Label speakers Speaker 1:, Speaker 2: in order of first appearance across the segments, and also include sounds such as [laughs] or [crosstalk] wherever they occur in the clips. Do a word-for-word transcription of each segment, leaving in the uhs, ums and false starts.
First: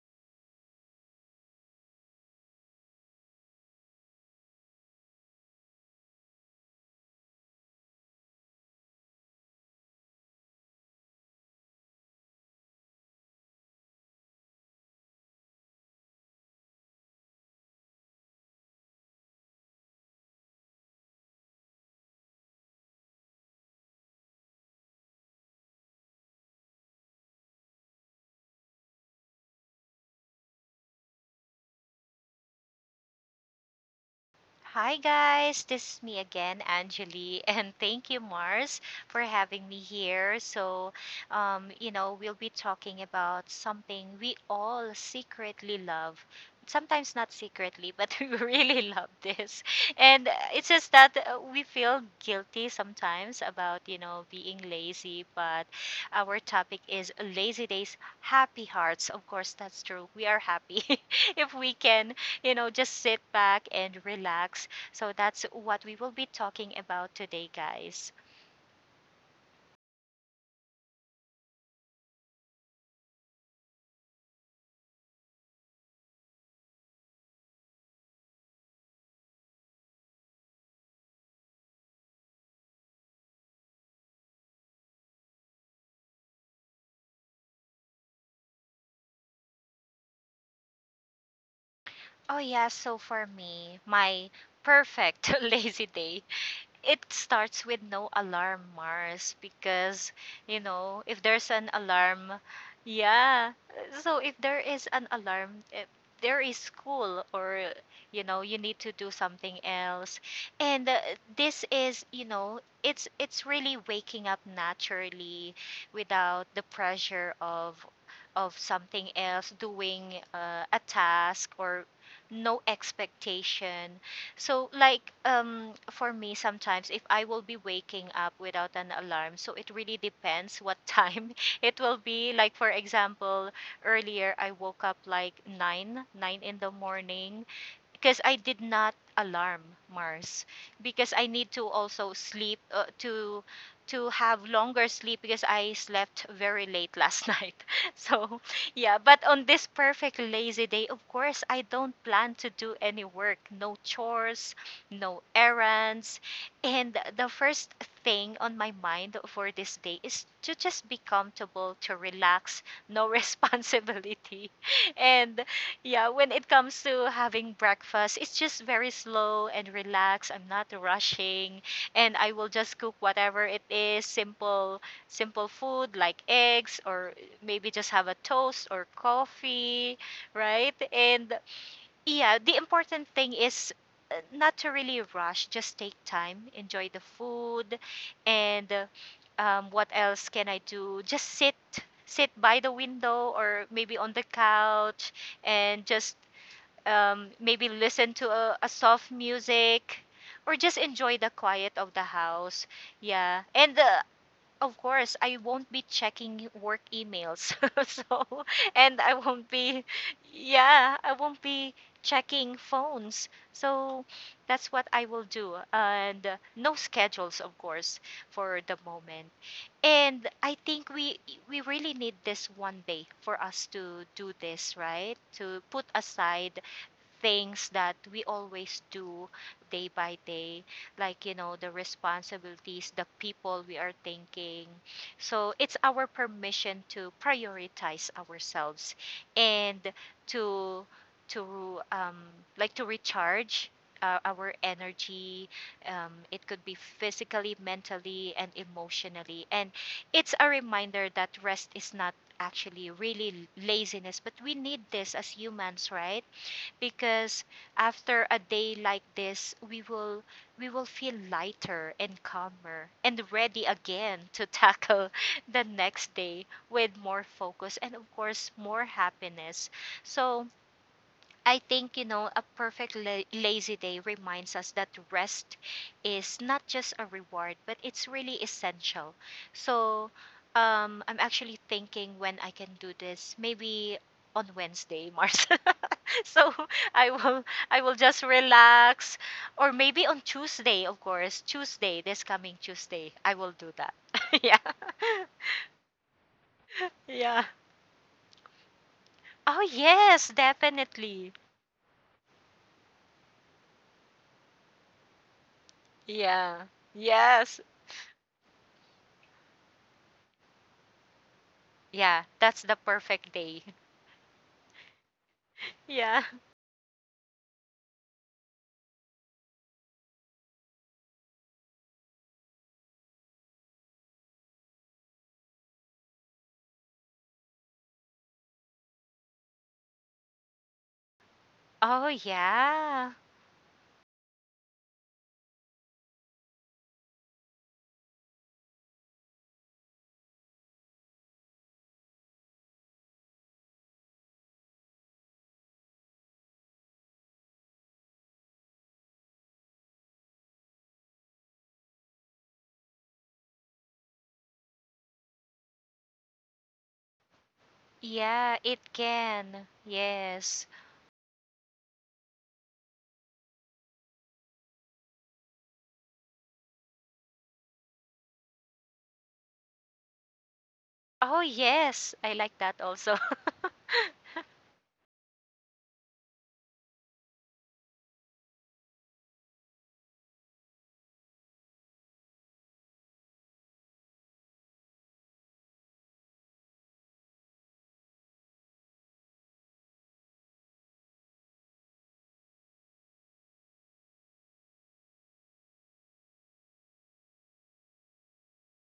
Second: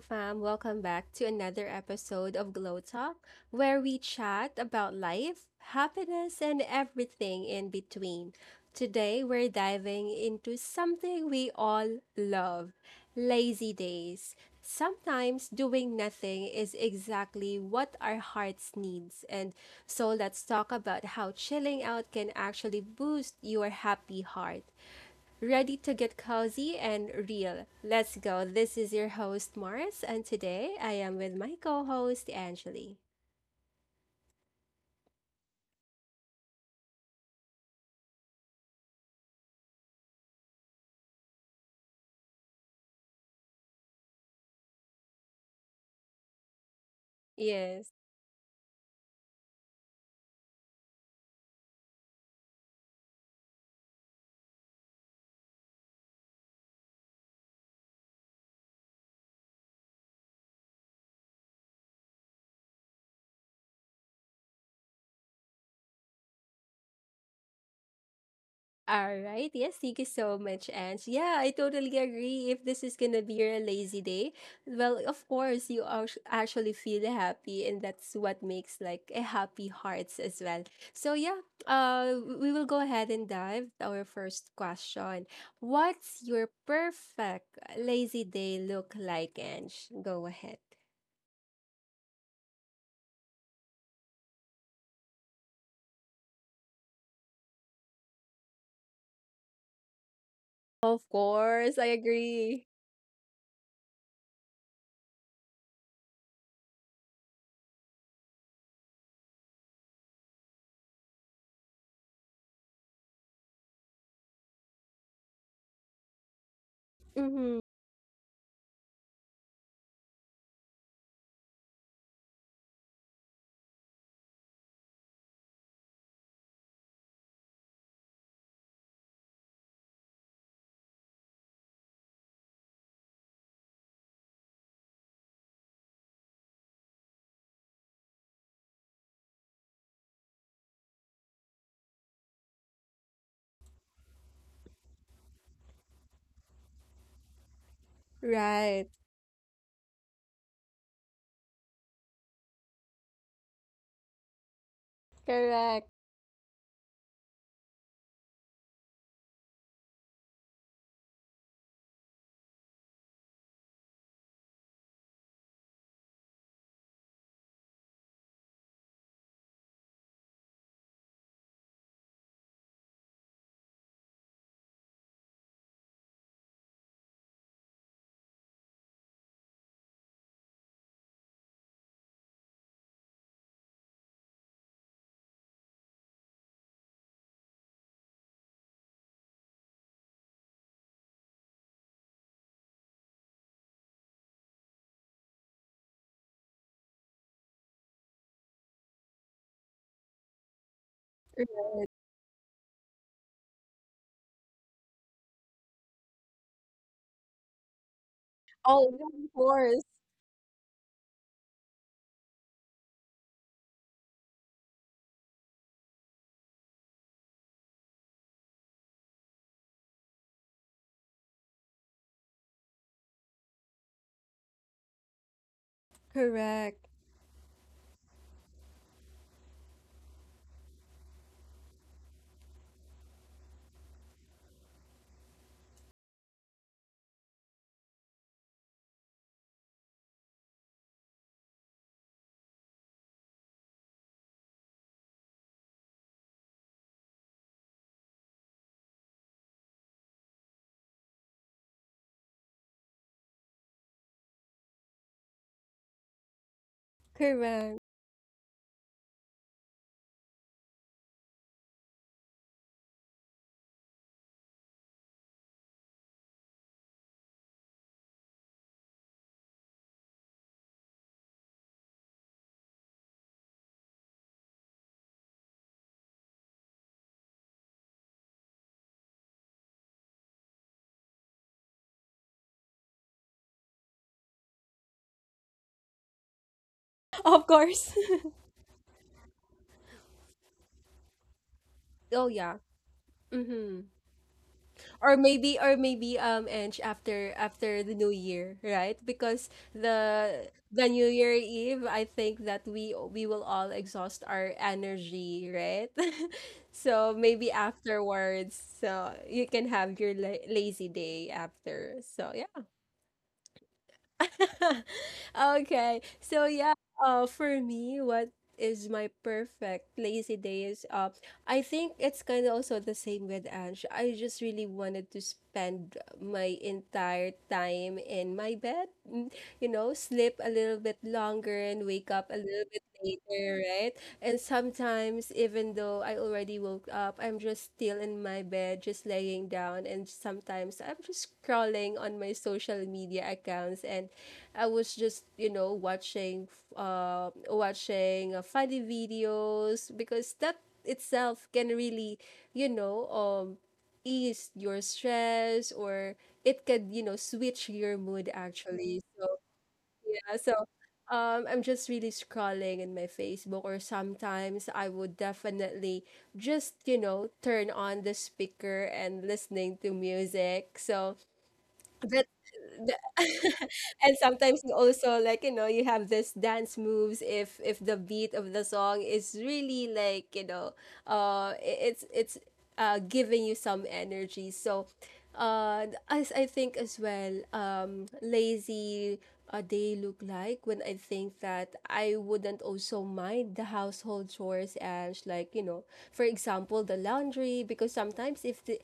Speaker 1: Fam, welcome back to another episode of Glow Talk, where we chat about life, happiness, and everything in between. Today, we're diving into something we all love lazy days. Sometimes doing nothing is exactly what our hearts needs. And so let's talk about how chilling out can actually boost your happy heart. Ready to get cozy and real. Let's go. This is your host, Mars, and today I am with my co host, Angeli.
Speaker 2: Hi guys, this is me again, Anjali, [laughs] and thank you, Mars, for having me here. So, um, you know, we'll be talking about something we all secretly love. Sometimes not
Speaker 1: Yes.
Speaker 2: secretly, but [laughs] we really love this. And uh, It's just that uh, we feel guilty sometimes about, you know, being lazy, but our topic is lazy days, happy hearts. Of course, that's true. We are happy [laughs] if we can you know, just sit back and relax. So that's what we will be talking about today, guys.
Speaker 1: All right. Yes, thank you so much, Ange. Yeah, I totally agree. If this is gonna be your lazy day, well, of course, you ac- actually feel happy, and that's what makes like a happy hearts as well. So yeah, uh, we will go ahead and dive to our first question. What's your perfect lazy day look like, Ange? Go ahead.
Speaker 2: Oh, yeah. So for me, my perfect [laughs] lazy day, it starts with no alarm, Mars, because you know,
Speaker 1: Of
Speaker 2: if there's an
Speaker 1: course, I
Speaker 2: alarm,
Speaker 1: agree.
Speaker 2: yeah, so if there is an alarm, if there is school or you know, you need to do something else, and uh, this is, you know, it's it's really waking up naturally without the pressure
Speaker 1: Mm-hmm.
Speaker 2: of of something else, doing uh, a task, or no expectation. So like um for me, sometimes if I will be waking up without an alarm, so it really depends what [laughs] time it will be. Like for example, earlier I woke up like nine, nine in the morning because I did not alarm Mars, because I need to also sleep uh, to to have longer sleep because I slept very late last [laughs] night. So,
Speaker 1: Right.
Speaker 2: yeah, but on this perfect lazy day, of course, I don't plan to do any work, no chores, no
Speaker 1: Correct.
Speaker 2: errands. And the first thing on my mind for this day is to just be comfortable, to relax, no [laughs] responsibility. And yeah, when it comes to having breakfast, it's just very slow and relaxed. I'm not rushing, and I will just cook whatever it is, simple simple food like eggs, or maybe just have a toast or coffee, right? And yeah, the important thing is uh, not to really rush. Just take time, enjoy the food, and uh, um, what else can I do? Just sit, sit by the window or maybe on the couch, and just um, maybe listen to a, a soft music, or just enjoy the quiet of the house. Yeah, and uh, Of course, I won't be checking work emails. [laughs] so,
Speaker 1: Oh,
Speaker 2: and I
Speaker 1: yeah, of
Speaker 2: won't
Speaker 1: course.
Speaker 2: be, yeah, I won't be checking phones. So, that's what I will do. And uh, No schedules, of course, for the moment. And I think we we really need this one day for us to do this, right? To put aside
Speaker 1: Correct.
Speaker 2: things that we always do day by day, like you know, the responsibilities, the people we are thinking. So it's our permission to prioritize ourselves and to to um, like to recharge uh, our energy. Um, it could be physically, mentally and emotionally, and it's a reminder that rest is not actually really laziness, but we need this as humans, right? Because
Speaker 1: Correct.
Speaker 2: after a day like this, we will we will feel lighter and calmer and ready again to tackle [laughs] the next day with more focus and of course more happiness. So I think, you know, a perfect la- lazy day reminds us that rest is not just a reward, but it's really essential. So, um, I'm actually thinking when I can do this, maybe on Wednesday, Mars. [laughs] so I will,
Speaker 1: Of
Speaker 2: I will
Speaker 1: course. [laughs]
Speaker 2: just relax, or maybe on Tuesday, of course, Tuesday, this
Speaker 1: oh yeah.
Speaker 2: coming Tuesday, I will do
Speaker 1: Mm-hmm.
Speaker 2: that. [laughs] yeah,
Speaker 1: Or maybe or maybe um Ange, after
Speaker 2: yeah.
Speaker 1: after the New Year, right? Because
Speaker 2: Oh yes,
Speaker 1: the the new
Speaker 2: definitely.
Speaker 1: year eve, I think that we we will all exhaust our energy, right? [laughs]
Speaker 2: Yeah.
Speaker 1: so maybe
Speaker 2: Yes.
Speaker 1: afterwards, so you can have your la- lazy day after.
Speaker 2: Yeah,
Speaker 1: So
Speaker 2: that's
Speaker 1: yeah.
Speaker 2: the perfect day. [laughs]
Speaker 1: [laughs] okay.
Speaker 2: Yeah.
Speaker 1: So yeah, uh for me, what is my perfect lazy day is uh I think it's kind of also the same with Ange. I just really wanted to spend my entire time in my bed, mm, you know, sleep a little bit longer and
Speaker 2: Oh,
Speaker 1: wake up a little bit
Speaker 2: yeah.
Speaker 1: later, right? And sometimes even though I already woke up, I'm just still in my bed, just laying down, and sometimes I'm just scrolling on my social media accounts, and I was just, you know, watching f- uh watching uh, funny videos because that itself can really, you know, um ease your stress, or it can, you know, switch your mood
Speaker 2: Yeah, it
Speaker 1: actually. So,
Speaker 2: can.
Speaker 1: yeah, so
Speaker 2: Yes.
Speaker 1: um I'm just really scrolling in my Facebook, or sometimes I would definitely just, you know, turn on the speaker and listening to music. So,
Speaker 2: Oh, yes.
Speaker 1: that,
Speaker 2: I like that also. [laughs]
Speaker 1: and sometimes you also like, you know, you have this dance moves if if the beat of the song is really, like, you know, uh i- it's it's uh giving you some energy. So uh as I think as well, um lazy, uh, they look like when I think that I wouldn't also mind the household chores, and, like, you know, for example, the laundry, because sometimes if the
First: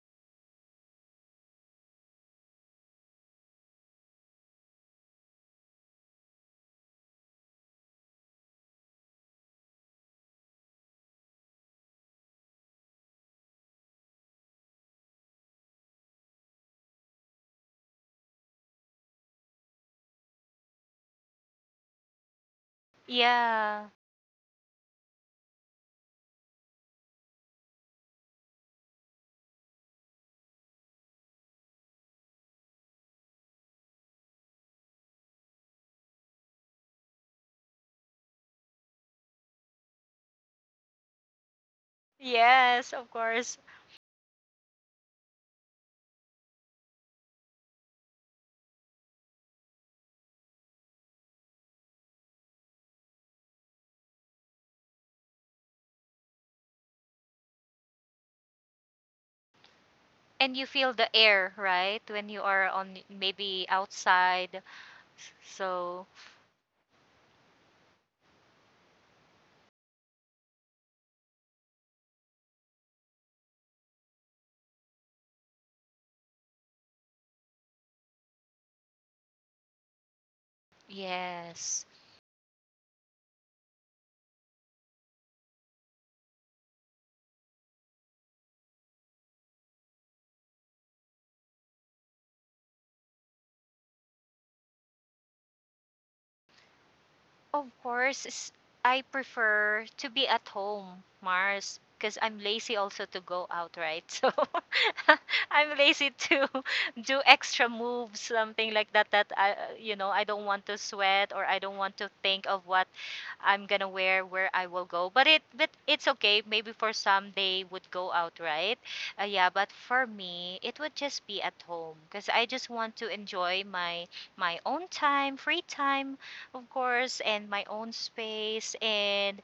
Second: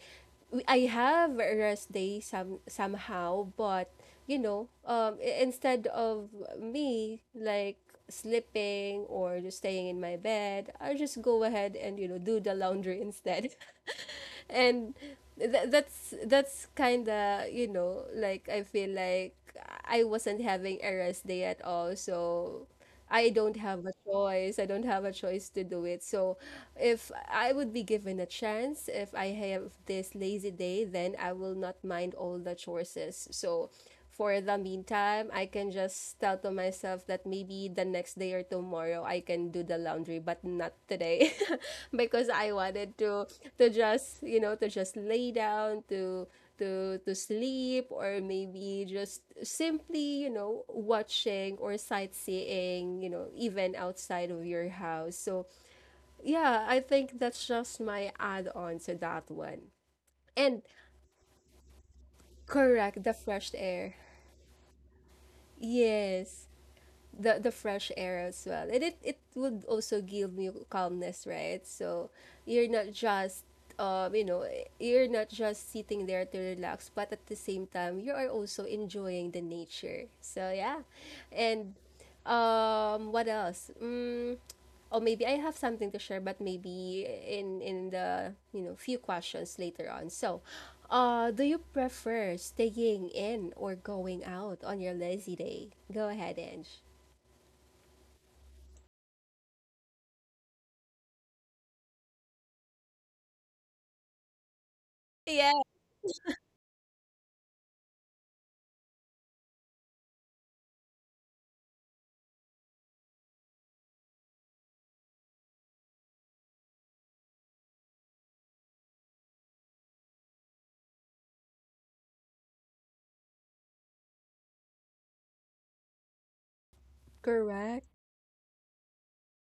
Speaker 1: we- I have a rest day some somehow, but you know, um, i- instead of me, like, slipping or just staying in my bed, I just go ahead and you know do the laundry instead. [laughs] and th- that's that's kind of, you know, like, I feel like I wasn't having a rest day at all, so. I don't
Speaker 2: yeah.
Speaker 1: have a choice. I don't have a choice to do it. So, if I would be given a chance, if I have this lazy day, then I will not mind all the choices. So, for the meantime, I can just tell to myself that maybe the next day or tomorrow I can do the laundry, but not today [laughs] because I
Speaker 2: Yes,
Speaker 1: wanted
Speaker 2: of
Speaker 1: to
Speaker 2: course.
Speaker 1: to just, you know, to just lay down, to to to sleep, or maybe just simply, you know, watching or sightseeing, you know, even outside of your house. So, yeah, I think that's just my add-on to that one.
Speaker 2: And
Speaker 1: And
Speaker 2: you feel the air, right? When you are on
Speaker 1: correct, the fresh
Speaker 2: maybe
Speaker 1: air.
Speaker 2: outside. So,
Speaker 1: Yes. the the fresh air as well, and it it would also give you calmness, right? So you're not just, um you know you're not just sitting there to relax, but at the same time you are also enjoying the nature, so yeah. And
Speaker 2: yes.
Speaker 1: um what else, mm, or maybe I have something to share, but maybe in in the, you know few questions later on. So, uh, do you prefer staying in or going out on your lazy day? Go ahead, Ange.
Speaker 2: Of course, s- I prefer to be at home, Mars, because I'm lazy also to go out, right? [laughs] So [laughs]
Speaker 1: Yeah.
Speaker 2: I'm lazy to [laughs] do extra moves, something like that. That I, you know, I don't want to sweat or I don't want to think of what I'm gonna wear, where I will go. But it, but it's okay. Maybe for some they would go out, right? Uh, yeah, but for me, it would just be at home because I just want to enjoy my my own time, free time of course, and my
Speaker 1: Correct.
Speaker 2: own space. And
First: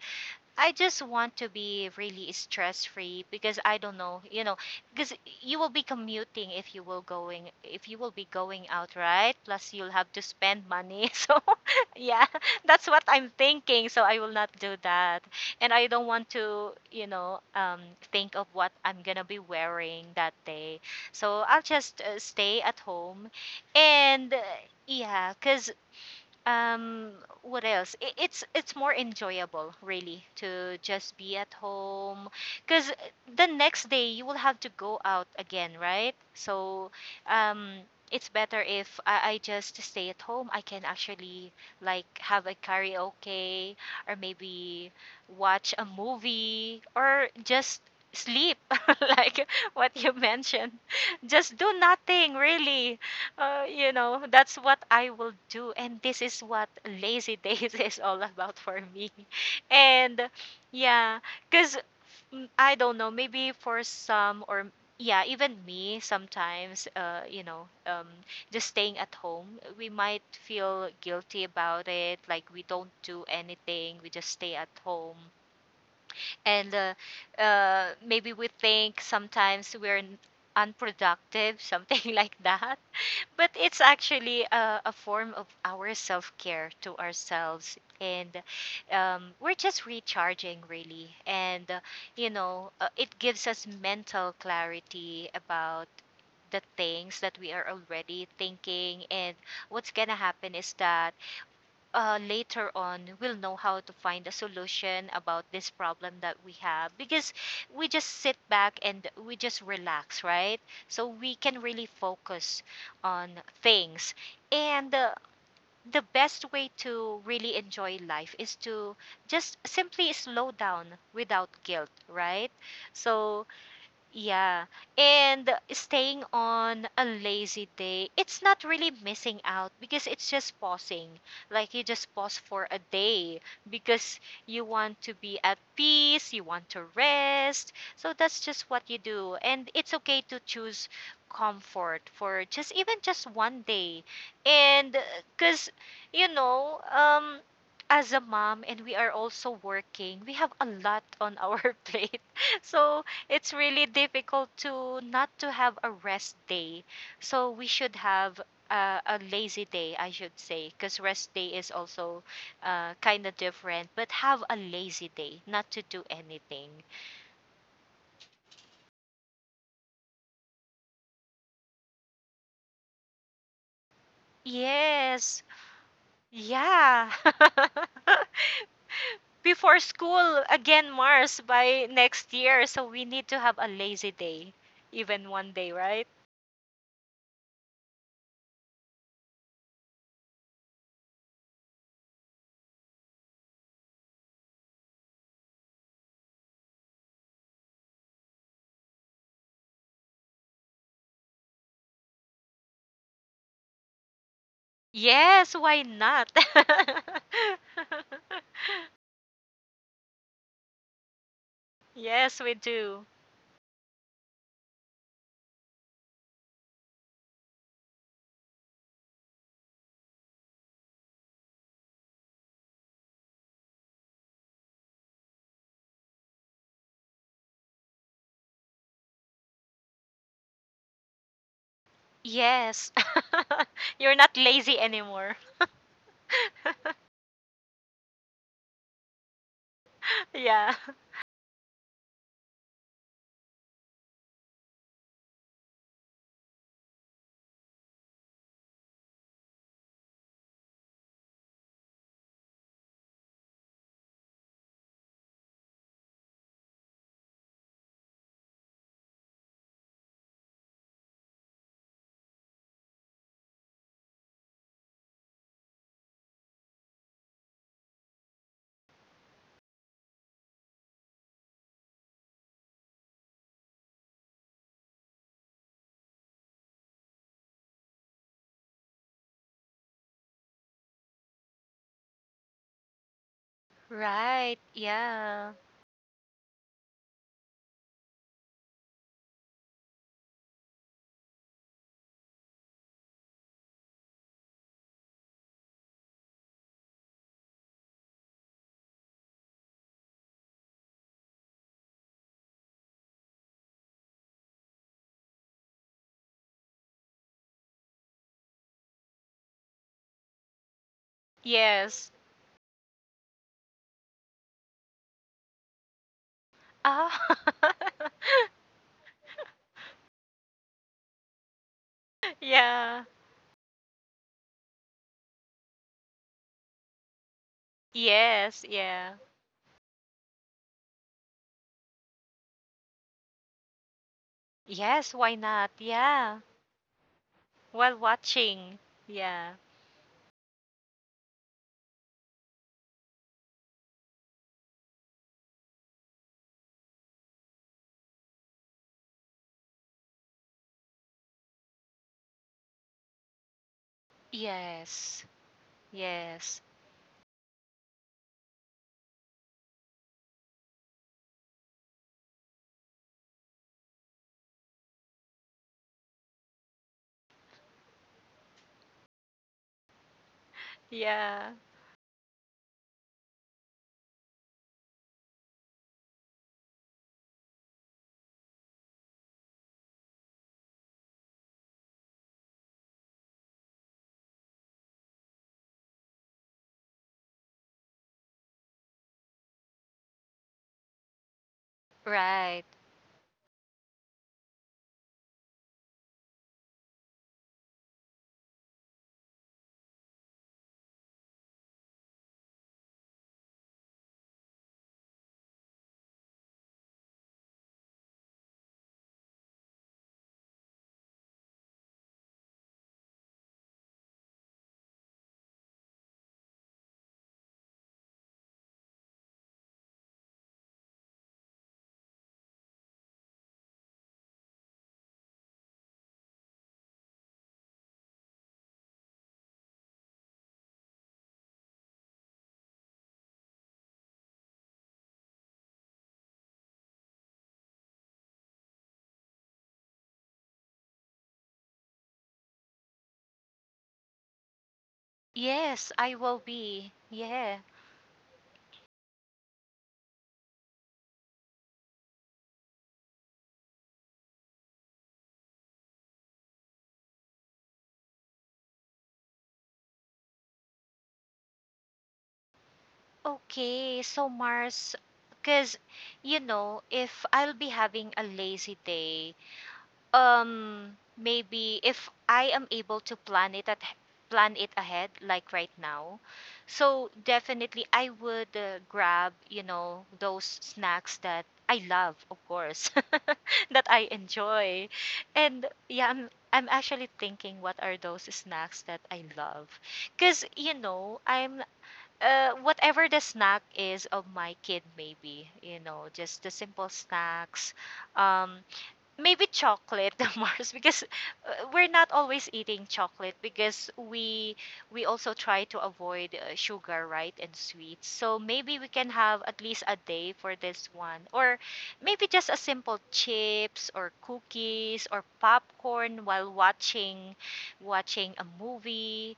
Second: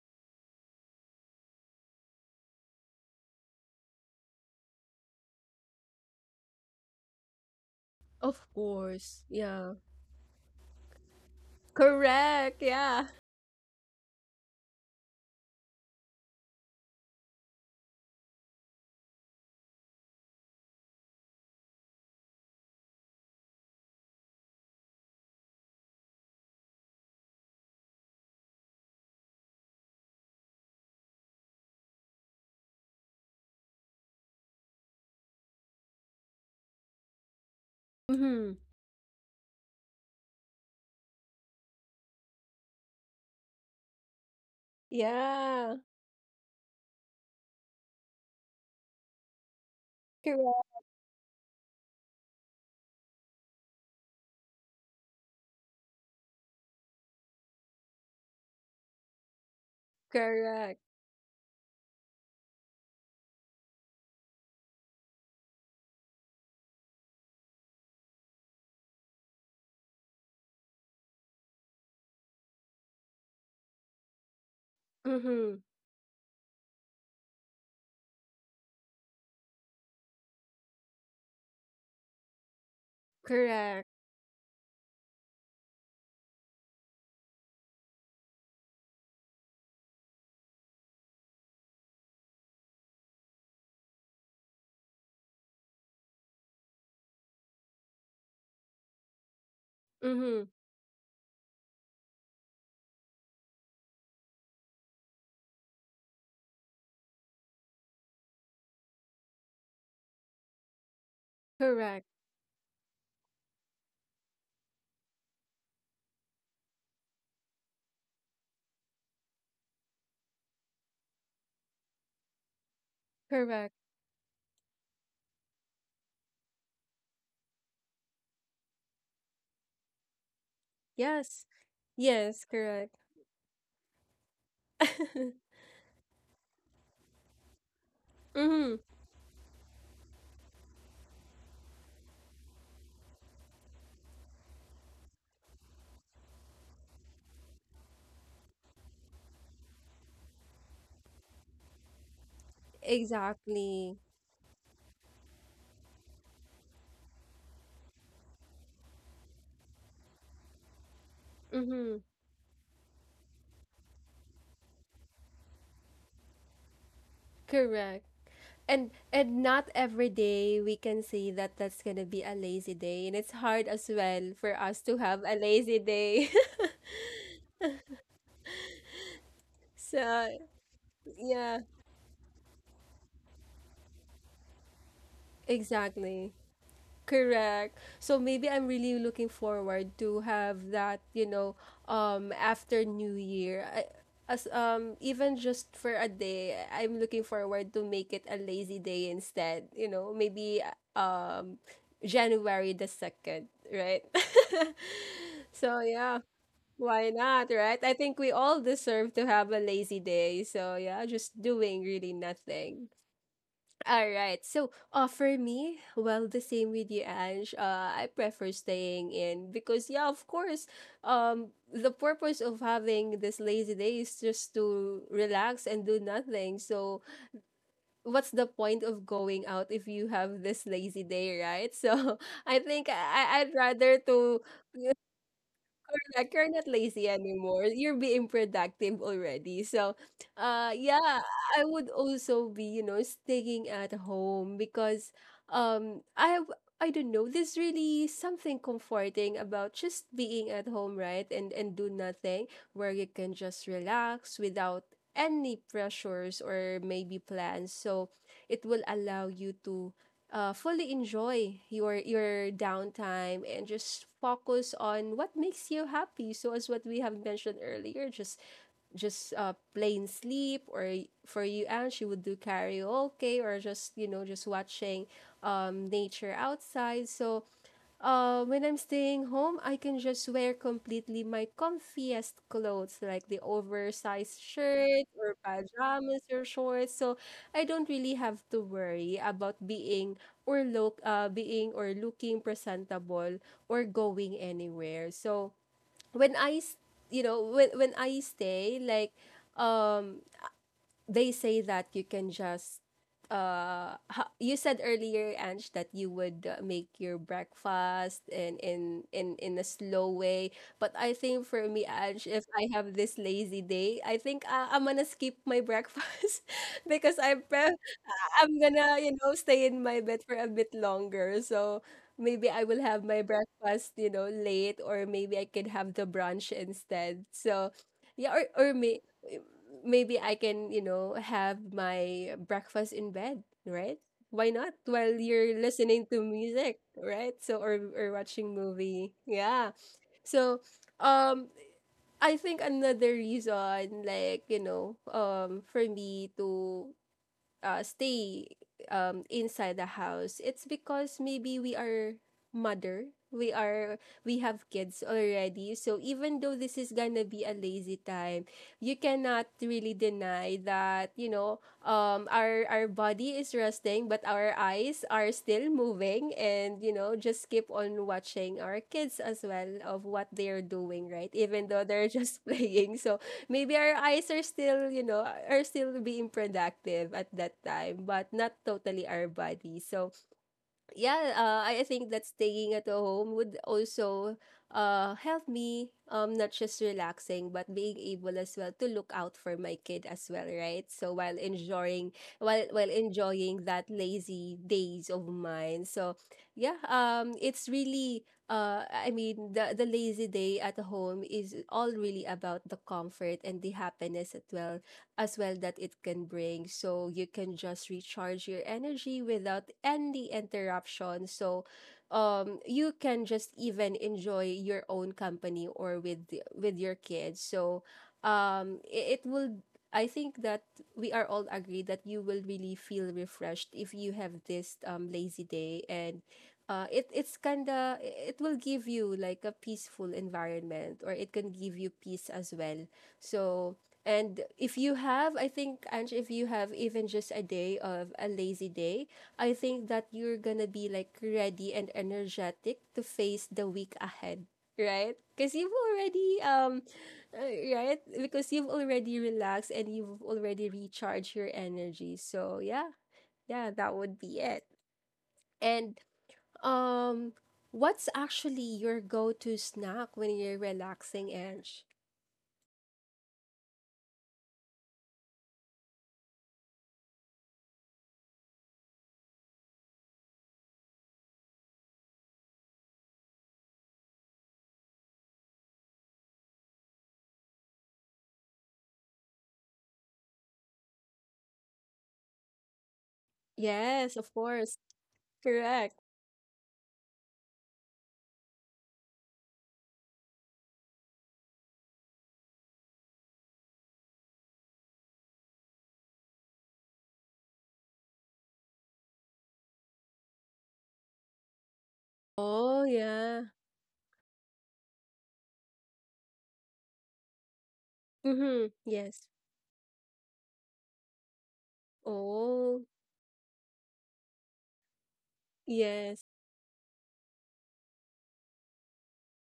Speaker 2: I just want to be really stress free because I don't know, you know, because you will be commuting if you will going if you will be
Speaker 1: Of
Speaker 2: going out,
Speaker 1: course.
Speaker 2: right?
Speaker 1: Yeah.
Speaker 2: Plus, you'll have to spend money. [laughs] So, yeah,
Speaker 1: Correct.
Speaker 2: that's what
Speaker 1: Yeah.
Speaker 2: I'm thinking. So I will not do that, and I don't want to, you know, um, think of what I'm gonna be wearing that day. So I'll just uh, stay at home, and uh, yeah, because um what else I it's it's more enjoyable really to just be at home because the next day you will have to go out again, right? so um it's
Speaker 1: Mm-hmm.
Speaker 2: better if I, I just stay at home. I can actually like have a karaoke, or maybe watch
Speaker 1: Yeah.
Speaker 2: a movie, or just sleep [laughs] like what you [laughs]
Speaker 1: Correct.
Speaker 2: mentioned, just do nothing really. Uh, you know, that's what I will do. And this is what lazy days [laughs] is all about for me. [laughs] And
Speaker 1: Correct.
Speaker 2: yeah, because I don't know, maybe for some, or yeah, even me sometimes, uh, you know, um, just staying at home, we might feel guilty about it. Like we don't do anything, we just stay at home.
Speaker 1: Mm-hmm.
Speaker 2: And uh, uh, Maybe we think sometimes we're n- unproductive, [laughs] something like that, but it's
Speaker 1: Correct.
Speaker 2: actually a, a form of our self-care to ourselves, and um, we're just recharging really, and uh, you know uh, it gives us mental clarity about the things that we are already thinking, and what's gonna
Speaker 1: Mm-hmm.
Speaker 2: happen is that uh, later on we'll know how to find a solution about this problem that we have, because we just sit back and we just relax, right? So we can really
Speaker 1: Correct.
Speaker 2: focus on things, and uh, the best way to really enjoy life is to just simply slow down without guilt, right? So
Speaker 1: Correct.
Speaker 2: yeah. And staying on a lazy day, it's not really missing out because it's just pausing.
Speaker 1: Yes.
Speaker 2: Like you just pause
Speaker 1: Yes,
Speaker 2: for a
Speaker 1: correct.
Speaker 2: day because you want to be
Speaker 1: [laughs]
Speaker 2: at peace, you want to rest. So that's just
Speaker 1: mm-hmm.
Speaker 2: what you do. And it's okay to choose comfort for just even just one day. And because, you know, um, as a mom and we are also working, we have a lot on our [laughs] plate. So it's really
Speaker 1: Exactly.
Speaker 2: difficult to not to have a rest day. So we should have uh, a lazy day, I should say, because rest day is
Speaker 1: Mm-hmm.
Speaker 2: also uh, kind of different. But have a lazy day, not to do anything.
Speaker 1: Correct. And and not every day we can say that that's gonna be a lazy day, and it's hard as well for us to have a
Speaker 2: Yes,
Speaker 1: lazy day.
Speaker 2: yeah. [laughs]
Speaker 1: [laughs]
Speaker 2: Before
Speaker 1: so
Speaker 2: school again, Mars,
Speaker 1: yeah,
Speaker 2: by next year. So we need to have a lazy day, even one day, right?
Speaker 1: exactly. Correct. So maybe I'm really looking forward to have that, you know, um after New Year. I, as um even just for a day, I'm looking forward to make it a lazy day instead, you know, maybe um January the second, right? [laughs]
Speaker 2: Yes,
Speaker 1: so
Speaker 2: why
Speaker 1: yeah,
Speaker 2: not?
Speaker 1: why not, right? I think we
Speaker 2: [laughs]
Speaker 1: all deserve to have a lazy day. So yeah, just doing really
Speaker 2: yes, we
Speaker 1: nothing.
Speaker 2: do.
Speaker 1: All right. So, uh, for me, well, the same with you, Ange. Uh, I prefer staying in because, yeah, of course, um, the purpose of having this lazy day is just to relax and do nothing. So, what's the point of going out if you have this lazy day, right? So, [laughs] I think
Speaker 2: Yes.
Speaker 1: I I'd
Speaker 2: [laughs]
Speaker 1: rather
Speaker 2: You're not
Speaker 1: to.
Speaker 2: lazy anymore.
Speaker 1: Correct. You're not lazy anymore. You're being productive already. So,
Speaker 2: [laughs]
Speaker 1: uh,
Speaker 2: Yeah.
Speaker 1: yeah, I would also be, you know, staying at home because, um, I have, I don't know, there's really something comforting about just being at home, right? And and do nothing, where you can just relax without any pressures or maybe plans. So, it will allow you to uh, fully enjoy your your downtime and just focus on what makes you happy, so as what we have mentioned earlier, just just uh, plain sleep, or y- for you, and she would do karaoke or just you know just watching um, nature outside. So uh, when I'm staying home, I can just wear completely my comfiest clothes, like the oversized
Speaker 2: Right.
Speaker 1: shirt or
Speaker 2: Yeah.
Speaker 1: pajamas or shorts. So I don't really have to worry about being or look, uh, being or looking presentable or going anywhere. So when I, s- you know, when when I stay, like, um, they say that you can just uh ha- you said earlier, Ange, that you would uh, make your breakfast in in in in a slow way, but I think for me,
Speaker 2: Yes.
Speaker 1: Ange, if I have this lazy day, I think uh, I'm gonna skip my breakfast. [laughs]
Speaker 2: Ah.
Speaker 1: because I pre I'm gonna, you know, stay in my bed for a bit longer. So
Speaker 2: [laughs]
Speaker 1: maybe I will
Speaker 2: yeah.
Speaker 1: have my breakfast, you know, late, or maybe I can have the brunch instead. So yeah, or
Speaker 2: Yes.
Speaker 1: or may
Speaker 2: Yeah.
Speaker 1: maybe I can, you know, have my breakfast in bed, right? Why not?
Speaker 2: Yes.
Speaker 1: While
Speaker 2: Why
Speaker 1: you're
Speaker 2: not?
Speaker 1: listening to
Speaker 2: Yeah.
Speaker 1: music, right? So or
Speaker 2: While
Speaker 1: or watching
Speaker 2: watching.
Speaker 1: movie.
Speaker 2: Yeah.
Speaker 1: Yeah. So um I think another reason, like, you know, um, for me to uh, stay um, inside the house, it's because maybe we are mother. We are we have kids
Speaker 2: Yes.
Speaker 1: already. So even though
Speaker 2: Yes.
Speaker 1: this is gonna be a lazy time, you cannot really deny that, you know, um our our body is resting, but our eyes are still moving, and you know just keep on watching our kids as well of what they're doing, right,
Speaker 2: Yeah.
Speaker 1: even though they're just [laughs] playing. So maybe our eyes are still, you know, are still being productive at that time, but not totally our body. So, yeah, uh, I I think that staying at home would also uh, help me um, not just relaxing, but being able as well to look out for my kid as well, right? So while enjoying while
Speaker 2: Right.
Speaker 1: while enjoying that lazy days of mine. So yeah, um, it's really, uh, I mean, the the lazy day at home is all really about the comfort and the happiness as well as well that it can bring. So you can just recharge your energy without any interruption. So um you can just even enjoy your own company or with the- with your kids. So um it, it will, I think, that we are all agreed that you will really feel refreshed if you have this um lazy day, and uh, it it's kinda, it will give you like a peaceful environment, or it can give you peace as well. So, and if you have, I think, Ange, if you have even just a day of a lazy day, I think that you're gonna be, like, ready and energetic to face the week ahead, right? Because you've
Speaker 2: Yes, I
Speaker 1: already,
Speaker 2: will
Speaker 1: um,
Speaker 2: be.
Speaker 1: uh,
Speaker 2: Yeah.
Speaker 1: right? Because you've already relaxed, and you've already recharged your energy. So, yeah, yeah, that would be it. And, um, what's actually your go to snack when you're relaxing, Ange?
Speaker 2: Okay. So, Mars, because, you know, if I'll be having a lazy day, Um, maybe if I am able to plan it at plan it ahead, like right now, so definitely I would uh, grab, you know, those snacks that I love, of course, [laughs] that I
Speaker 1: Yes, of course.
Speaker 2: enjoy, and
Speaker 1: Correct.
Speaker 2: yeah, I'm I'm actually thinking what are those snacks that I love, because you know I'm. Uh, whatever the snack is of my kid, maybe you know, just the simple snacks, um maybe chocolate, [laughs] the Mars, because uh, we're not always
Speaker 1: Oh,
Speaker 2: eating chocolate
Speaker 1: yeah.
Speaker 2: because we we also try to avoid uh, sugar, right, and sweets. So
Speaker 1: Mm-hmm.
Speaker 2: maybe we can
Speaker 1: Yes.
Speaker 2: have at least a day for this one, or maybe just a
Speaker 1: Oh,
Speaker 2: simple chips or cookies or
Speaker 1: yes.
Speaker 2: popcorn while watching watching a movie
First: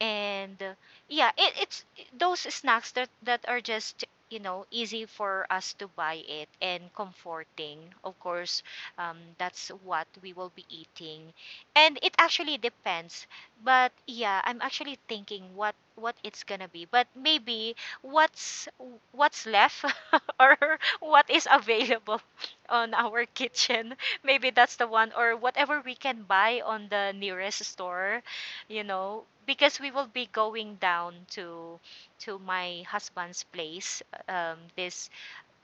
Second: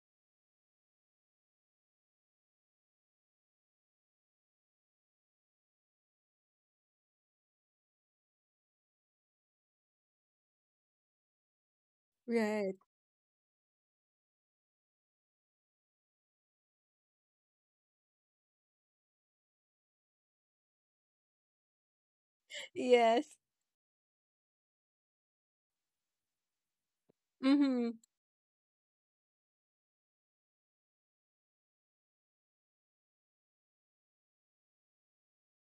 Speaker 2: and uh, yeah it, it's those snacks that that are just you know easy for us to buy it and comforting of course. Um, that's what we will be eating, and it actually
Speaker 1: Right.
Speaker 2: depends. But yeah, I'm actually thinking what what it's gonna be, but maybe what's what's left [laughs] or what is available [laughs] on our
Speaker 1: Yes.
Speaker 2: kitchen. Maybe that's the one, or whatever we can buy on the nearest
Speaker 1: Mm-hmm.
Speaker 2: store, you know because we will be going down to to my husband's place um, this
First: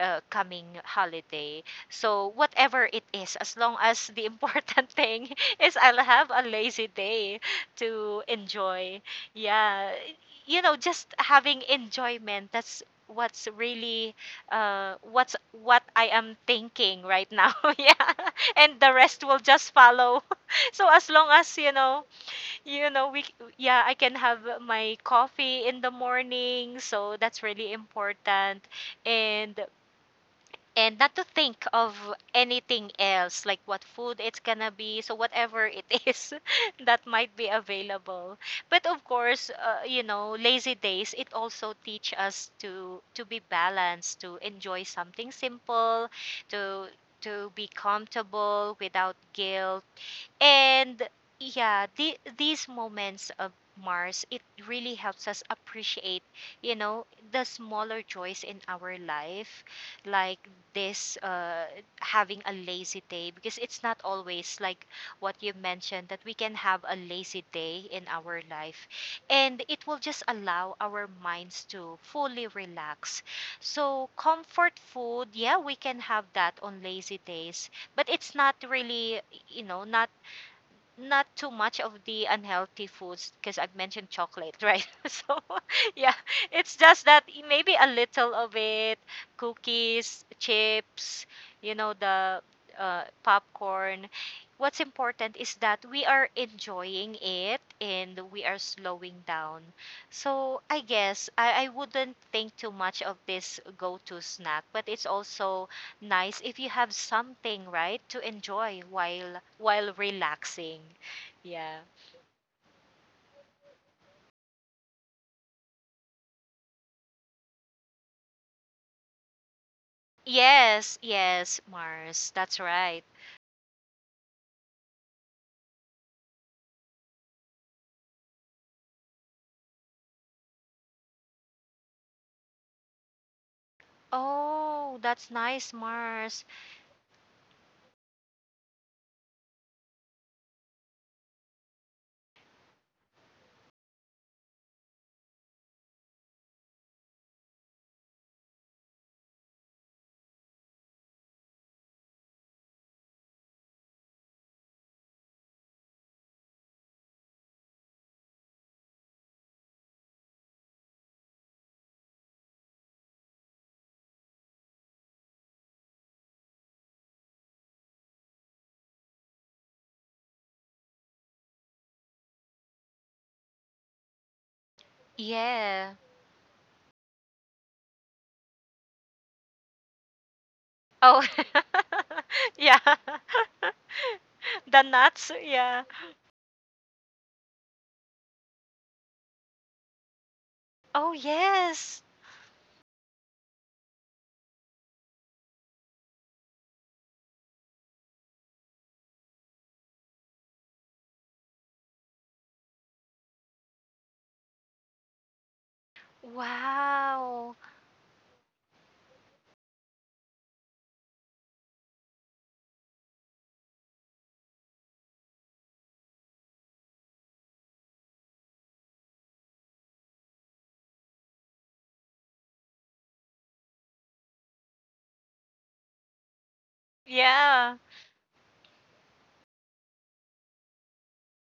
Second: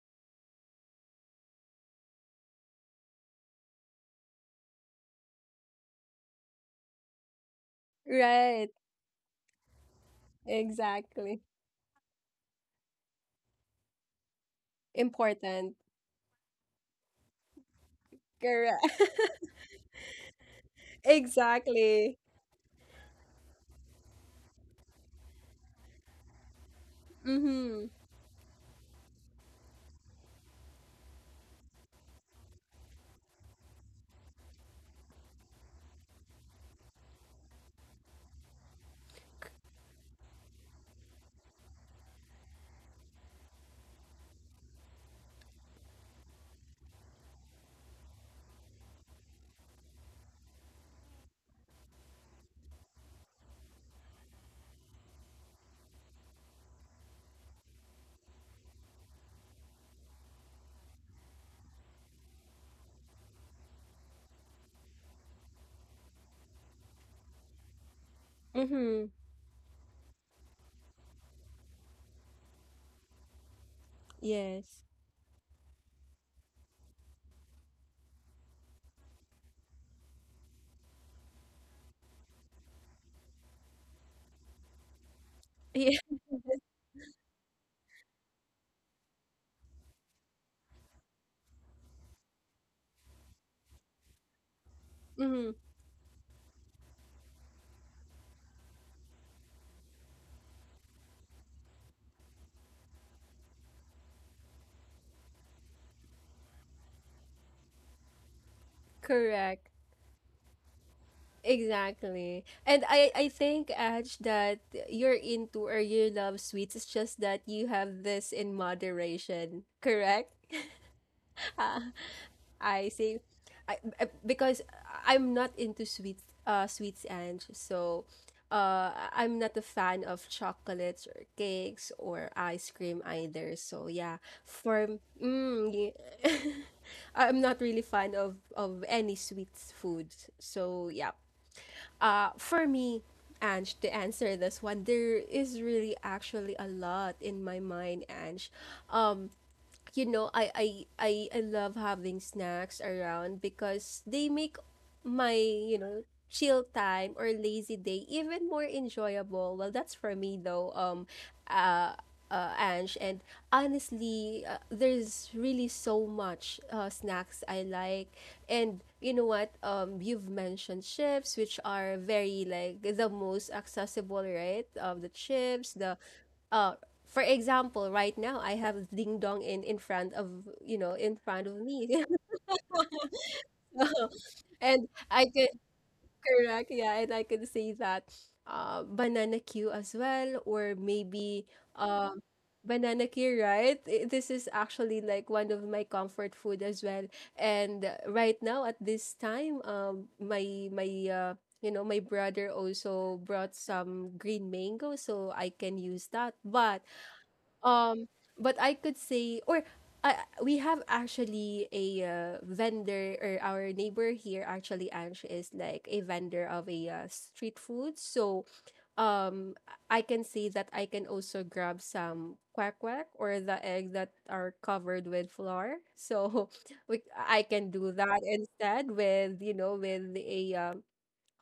Speaker 2: uh, coming holiday. So whatever it is, as long as the [laughs] important thing is I'll have a lazy day to
Speaker 1: Right.
Speaker 2: enjoy, yeah. You know just
Speaker 1: Exactly.
Speaker 2: having enjoyment, that's what's really uh what's
Speaker 1: Important.
Speaker 2: what I am thinking right now. [laughs] Yeah, and
Speaker 1: Correct.
Speaker 2: the rest will
Speaker 1: [laughs]
Speaker 2: just follow. [laughs] So as long as, you know
Speaker 1: Exactly.
Speaker 2: you know we yeah, I can have my coffee in the morning, so that's really
Speaker 1: Mm-hmm.
Speaker 2: important. and and not to think of anything else like what food it's gonna be, so whatever it [laughs] is that might be available. But of course, uh, you know lazy days, it also teach us to to be balanced, to enjoy something simple, to to be comfortable without guilt. And yeah, the, these moments of Mars, it really helps us appreciate, you know, the smaller joys in our life, like this uh, having a lazy day, because it's not always like what you mentioned that we can have a lazy day in our life.
Speaker 1: Mm-hmm.
Speaker 2: And it will just allow our minds to fully relax. So, comfort
Speaker 1: Yes.
Speaker 2: food, yeah, we can have that on lazy days, but it's not really, you know, not not too much of the unhealthy foods, because I've mentioned chocolate, right? [laughs] So, [laughs] yeah,
Speaker 1: Yeah.
Speaker 2: it's just that y- maybe a little of it, cookies, chips, you know, the uh, popcorn. What's
Speaker 1: [laughs]
Speaker 2: important is
Speaker 1: Mm-hmm.
Speaker 2: that we are enjoying it and we are slowing down. So, I guess I, I wouldn't think too much of this go to snack, but it's also nice if you have something, right, to enjoy while
Speaker 1: Correct.
Speaker 2: while relaxing. Yeah.
Speaker 1: Exactly. And I I think, Aj, that you're into, or you love sweets. It's just that you have this in moderation. Correct?
Speaker 2: Yes, yes, Mars. That's
Speaker 1: I
Speaker 2: right.
Speaker 1: say, I, I- because I'm not into sweet uh sweets, and so uh I- am not a fan of chocolates or cakes or ice cream either. So yeah,
Speaker 2: Oh,
Speaker 1: for
Speaker 2: that's
Speaker 1: mm,
Speaker 2: nice,
Speaker 1: yeah.
Speaker 2: Mars.
Speaker 1: [laughs] I'm not really fan of of any sweet foods. So yeah. Uh for me, Ange, to answer this one, there is really actually a lot in my mind, Ange. Um you know, I I I I love having snacks around because they make my, you know, chill time or lazy day even more enjoyable. Well, that's for me though. Um uh uh, Ange, and honestly, uh, there's really so much uh, snacks I like, and you know what? Um, you've mentioned chips, which are very like the most accessible, right? Um, the chips,
Speaker 2: Yeah.
Speaker 1: the uh for example, right now I have ding dong in in front of— you know in
Speaker 2: Oh.
Speaker 1: front of me.
Speaker 2: [laughs] Yeah. [laughs]
Speaker 1: [laughs]
Speaker 2: The
Speaker 1: And
Speaker 2: nuts,
Speaker 1: I could
Speaker 2: yeah.
Speaker 1: correct, yeah, and I could say that uh banana q as well, or
Speaker 2: Oh,
Speaker 1: maybe
Speaker 2: yes.
Speaker 1: um banana q, right? I- this is actually like one of my comfort food as well. And uh, right now at this time, um my my uh you know my brother also brought some green mango so I can use that, but
Speaker 2: Wow.
Speaker 1: um, but I could say, or uh, we have actually a uh, vendor, or our neighbor here, actually, Ange, is like a vendor of a uh, street food. So um, I can say that I can also grab some quack quack, or the eggs that are covered with flour. So [laughs] we, I can
Speaker 2: Yeah.
Speaker 1: do that instead, with, you know, with a um,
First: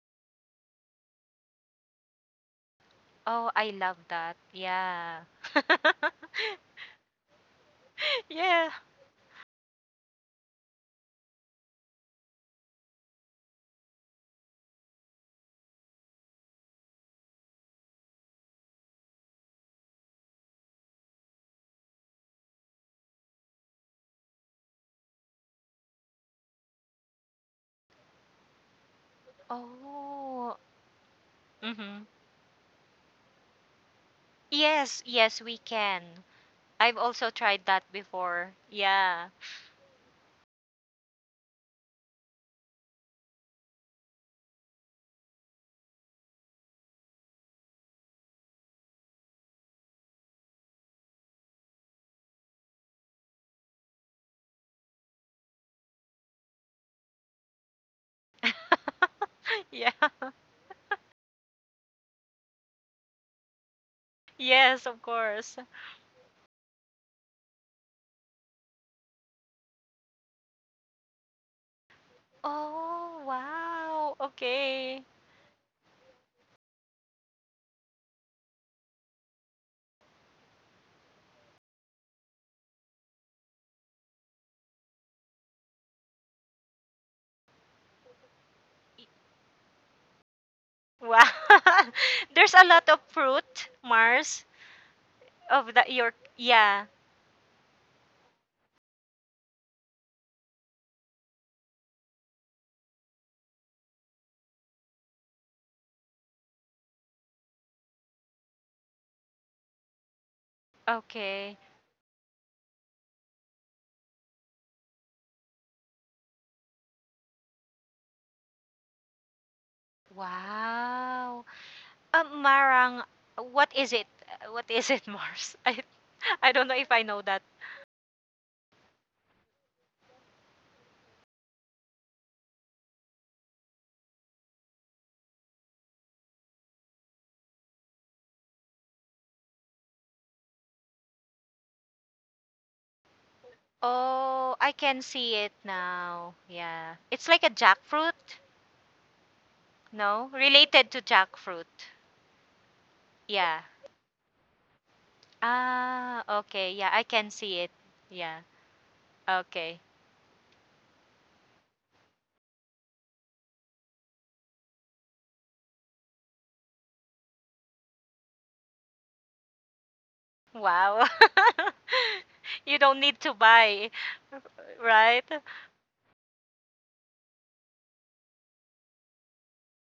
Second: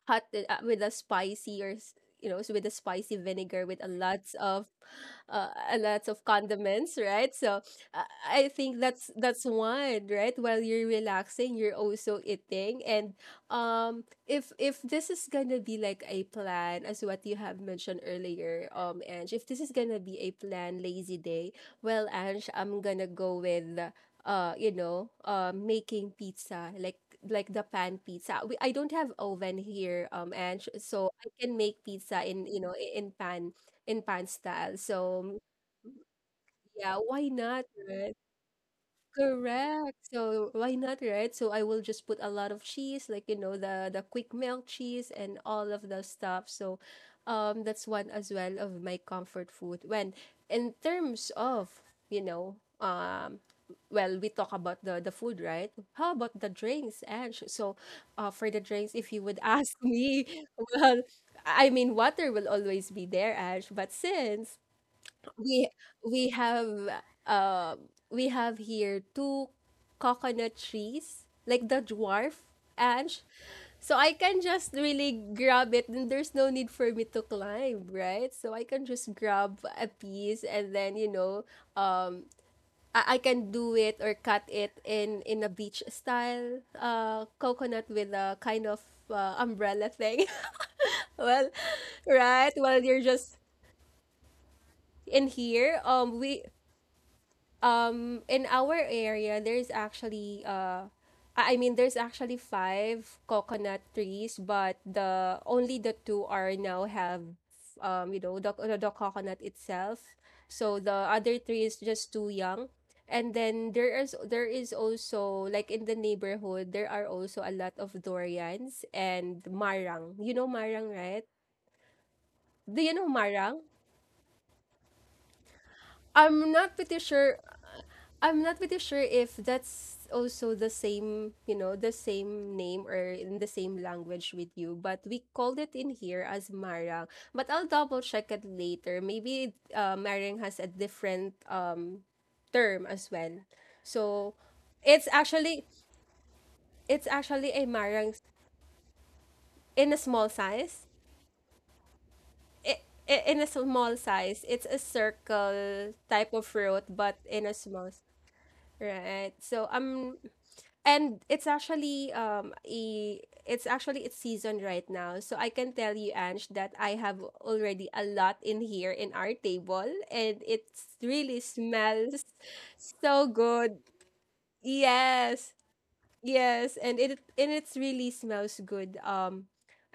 Speaker 1: hot it up with a spicy, or s- you know with a spicy
Speaker 2: Oh,
Speaker 1: vinegar
Speaker 2: I
Speaker 1: with a
Speaker 2: love
Speaker 1: lots
Speaker 2: that.
Speaker 1: of
Speaker 2: Yeah.
Speaker 1: uh,
Speaker 2: [laughs]
Speaker 1: a lots of condiments, right? So uh, I
Speaker 2: Yeah.
Speaker 1: think that's that's one, right? While you're relaxing, you're also eating. And um if if this is gonna be like a plan as what you have mentioned earlier, um Ange, if this is gonna be a plan lazy day, well, Ange, I'm gonna go with uh you know uh making pizza, like like the pan pizza. We, i don't have oven here, um
Speaker 2: Oh.
Speaker 1: and so I can make
Speaker 2: Mhm.
Speaker 1: pizza in— you know i- in pan in pan style.
Speaker 2: Yes,
Speaker 1: So
Speaker 2: yes, we can.
Speaker 1: yeah,
Speaker 2: I've
Speaker 1: why
Speaker 2: also
Speaker 1: not,
Speaker 2: tried that
Speaker 1: right?
Speaker 2: before. Yeah.
Speaker 1: Correct. So why not, right? So I will just put a lot of cheese, like, you know, the the quick melt cheese and all of the stuff. So um that's one as well of my comfort food. When In terms of, you know, um well, we talk about the the food, right? How about the drinks, Ange? So uh for the drinks, if you would
Speaker 2: [laughs]
Speaker 1: ask me,
Speaker 2: Yeah.
Speaker 1: [laughs] well, I mean, water will always be there, Ash, but since
Speaker 2: Yes, of course.
Speaker 1: we we have uh, we have here two coconut trees, like the dwarf. And
Speaker 2: Oh,
Speaker 1: so I
Speaker 2: wow.
Speaker 1: can just
Speaker 2: Okay.
Speaker 1: really grab it, and there's no need for me to climb, right? So I can just grab a piece and then, you know, um I, I can do it, or cut it in in a beach style uh coconut with a kind of uh, umbrella thing. [laughs]
Speaker 2: Wow.
Speaker 1: Well,
Speaker 2: [laughs]
Speaker 1: right?
Speaker 2: There's a
Speaker 1: Well,
Speaker 2: lot
Speaker 1: you're
Speaker 2: of
Speaker 1: just
Speaker 2: fruit, Mars,
Speaker 1: in
Speaker 2: of
Speaker 1: here.
Speaker 2: the your
Speaker 1: Um we
Speaker 2: yeah.
Speaker 1: um In our area, there's actually uh I I mean, there's actually five coconut trees, but the only the two are now have, um you know the, the the coconut itself. So the other
Speaker 2: Okay.
Speaker 1: three is just too young. And then there is there is also, like, in the neighborhood, there are also a lot of durians and marang. You know marang, right?
Speaker 2: Wow. Um,
Speaker 1: Do you
Speaker 2: marang,
Speaker 1: know marang?
Speaker 2: what is it? Uh, What is it, [laughs] Mars? I
Speaker 1: I'm
Speaker 2: I don't
Speaker 1: not
Speaker 2: know if
Speaker 1: pretty
Speaker 2: I know
Speaker 1: sure
Speaker 2: that.
Speaker 1: I'm not pretty sure if that's also the same, you know, the same name or in the same language with you, but we called it in here as marang. But I'll double check it later. Maybe uh, marang has a different um term as well. So
Speaker 2: Oh, I can
Speaker 1: it's
Speaker 2: see it
Speaker 1: actually
Speaker 2: now. Yeah.
Speaker 1: it's
Speaker 2: It's like
Speaker 1: actually
Speaker 2: a
Speaker 1: a marang
Speaker 2: jackfruit.
Speaker 1: in a small
Speaker 2: No,
Speaker 1: size.
Speaker 2: related to jackfruit.
Speaker 1: I- i- In a
Speaker 2: Yeah.
Speaker 1: small size, it's a circle
Speaker 2: Ah,
Speaker 1: type of
Speaker 2: okay.
Speaker 1: fruit,
Speaker 2: Yeah, I
Speaker 1: but
Speaker 2: can
Speaker 1: in a
Speaker 2: see it.
Speaker 1: small, s-
Speaker 2: Yeah.
Speaker 1: right? So
Speaker 2: Okay.
Speaker 1: I'm and it's actually um a it's actually its season right now, so I can tell you, Ange, that I have already a lot in here in our table, and it
Speaker 2: Wow.
Speaker 1: really
Speaker 2: [laughs]
Speaker 1: smells
Speaker 2: You don't need
Speaker 1: so
Speaker 2: to
Speaker 1: good.
Speaker 2: buy, right?
Speaker 1: Yes, yes, and it and it's really smells good, um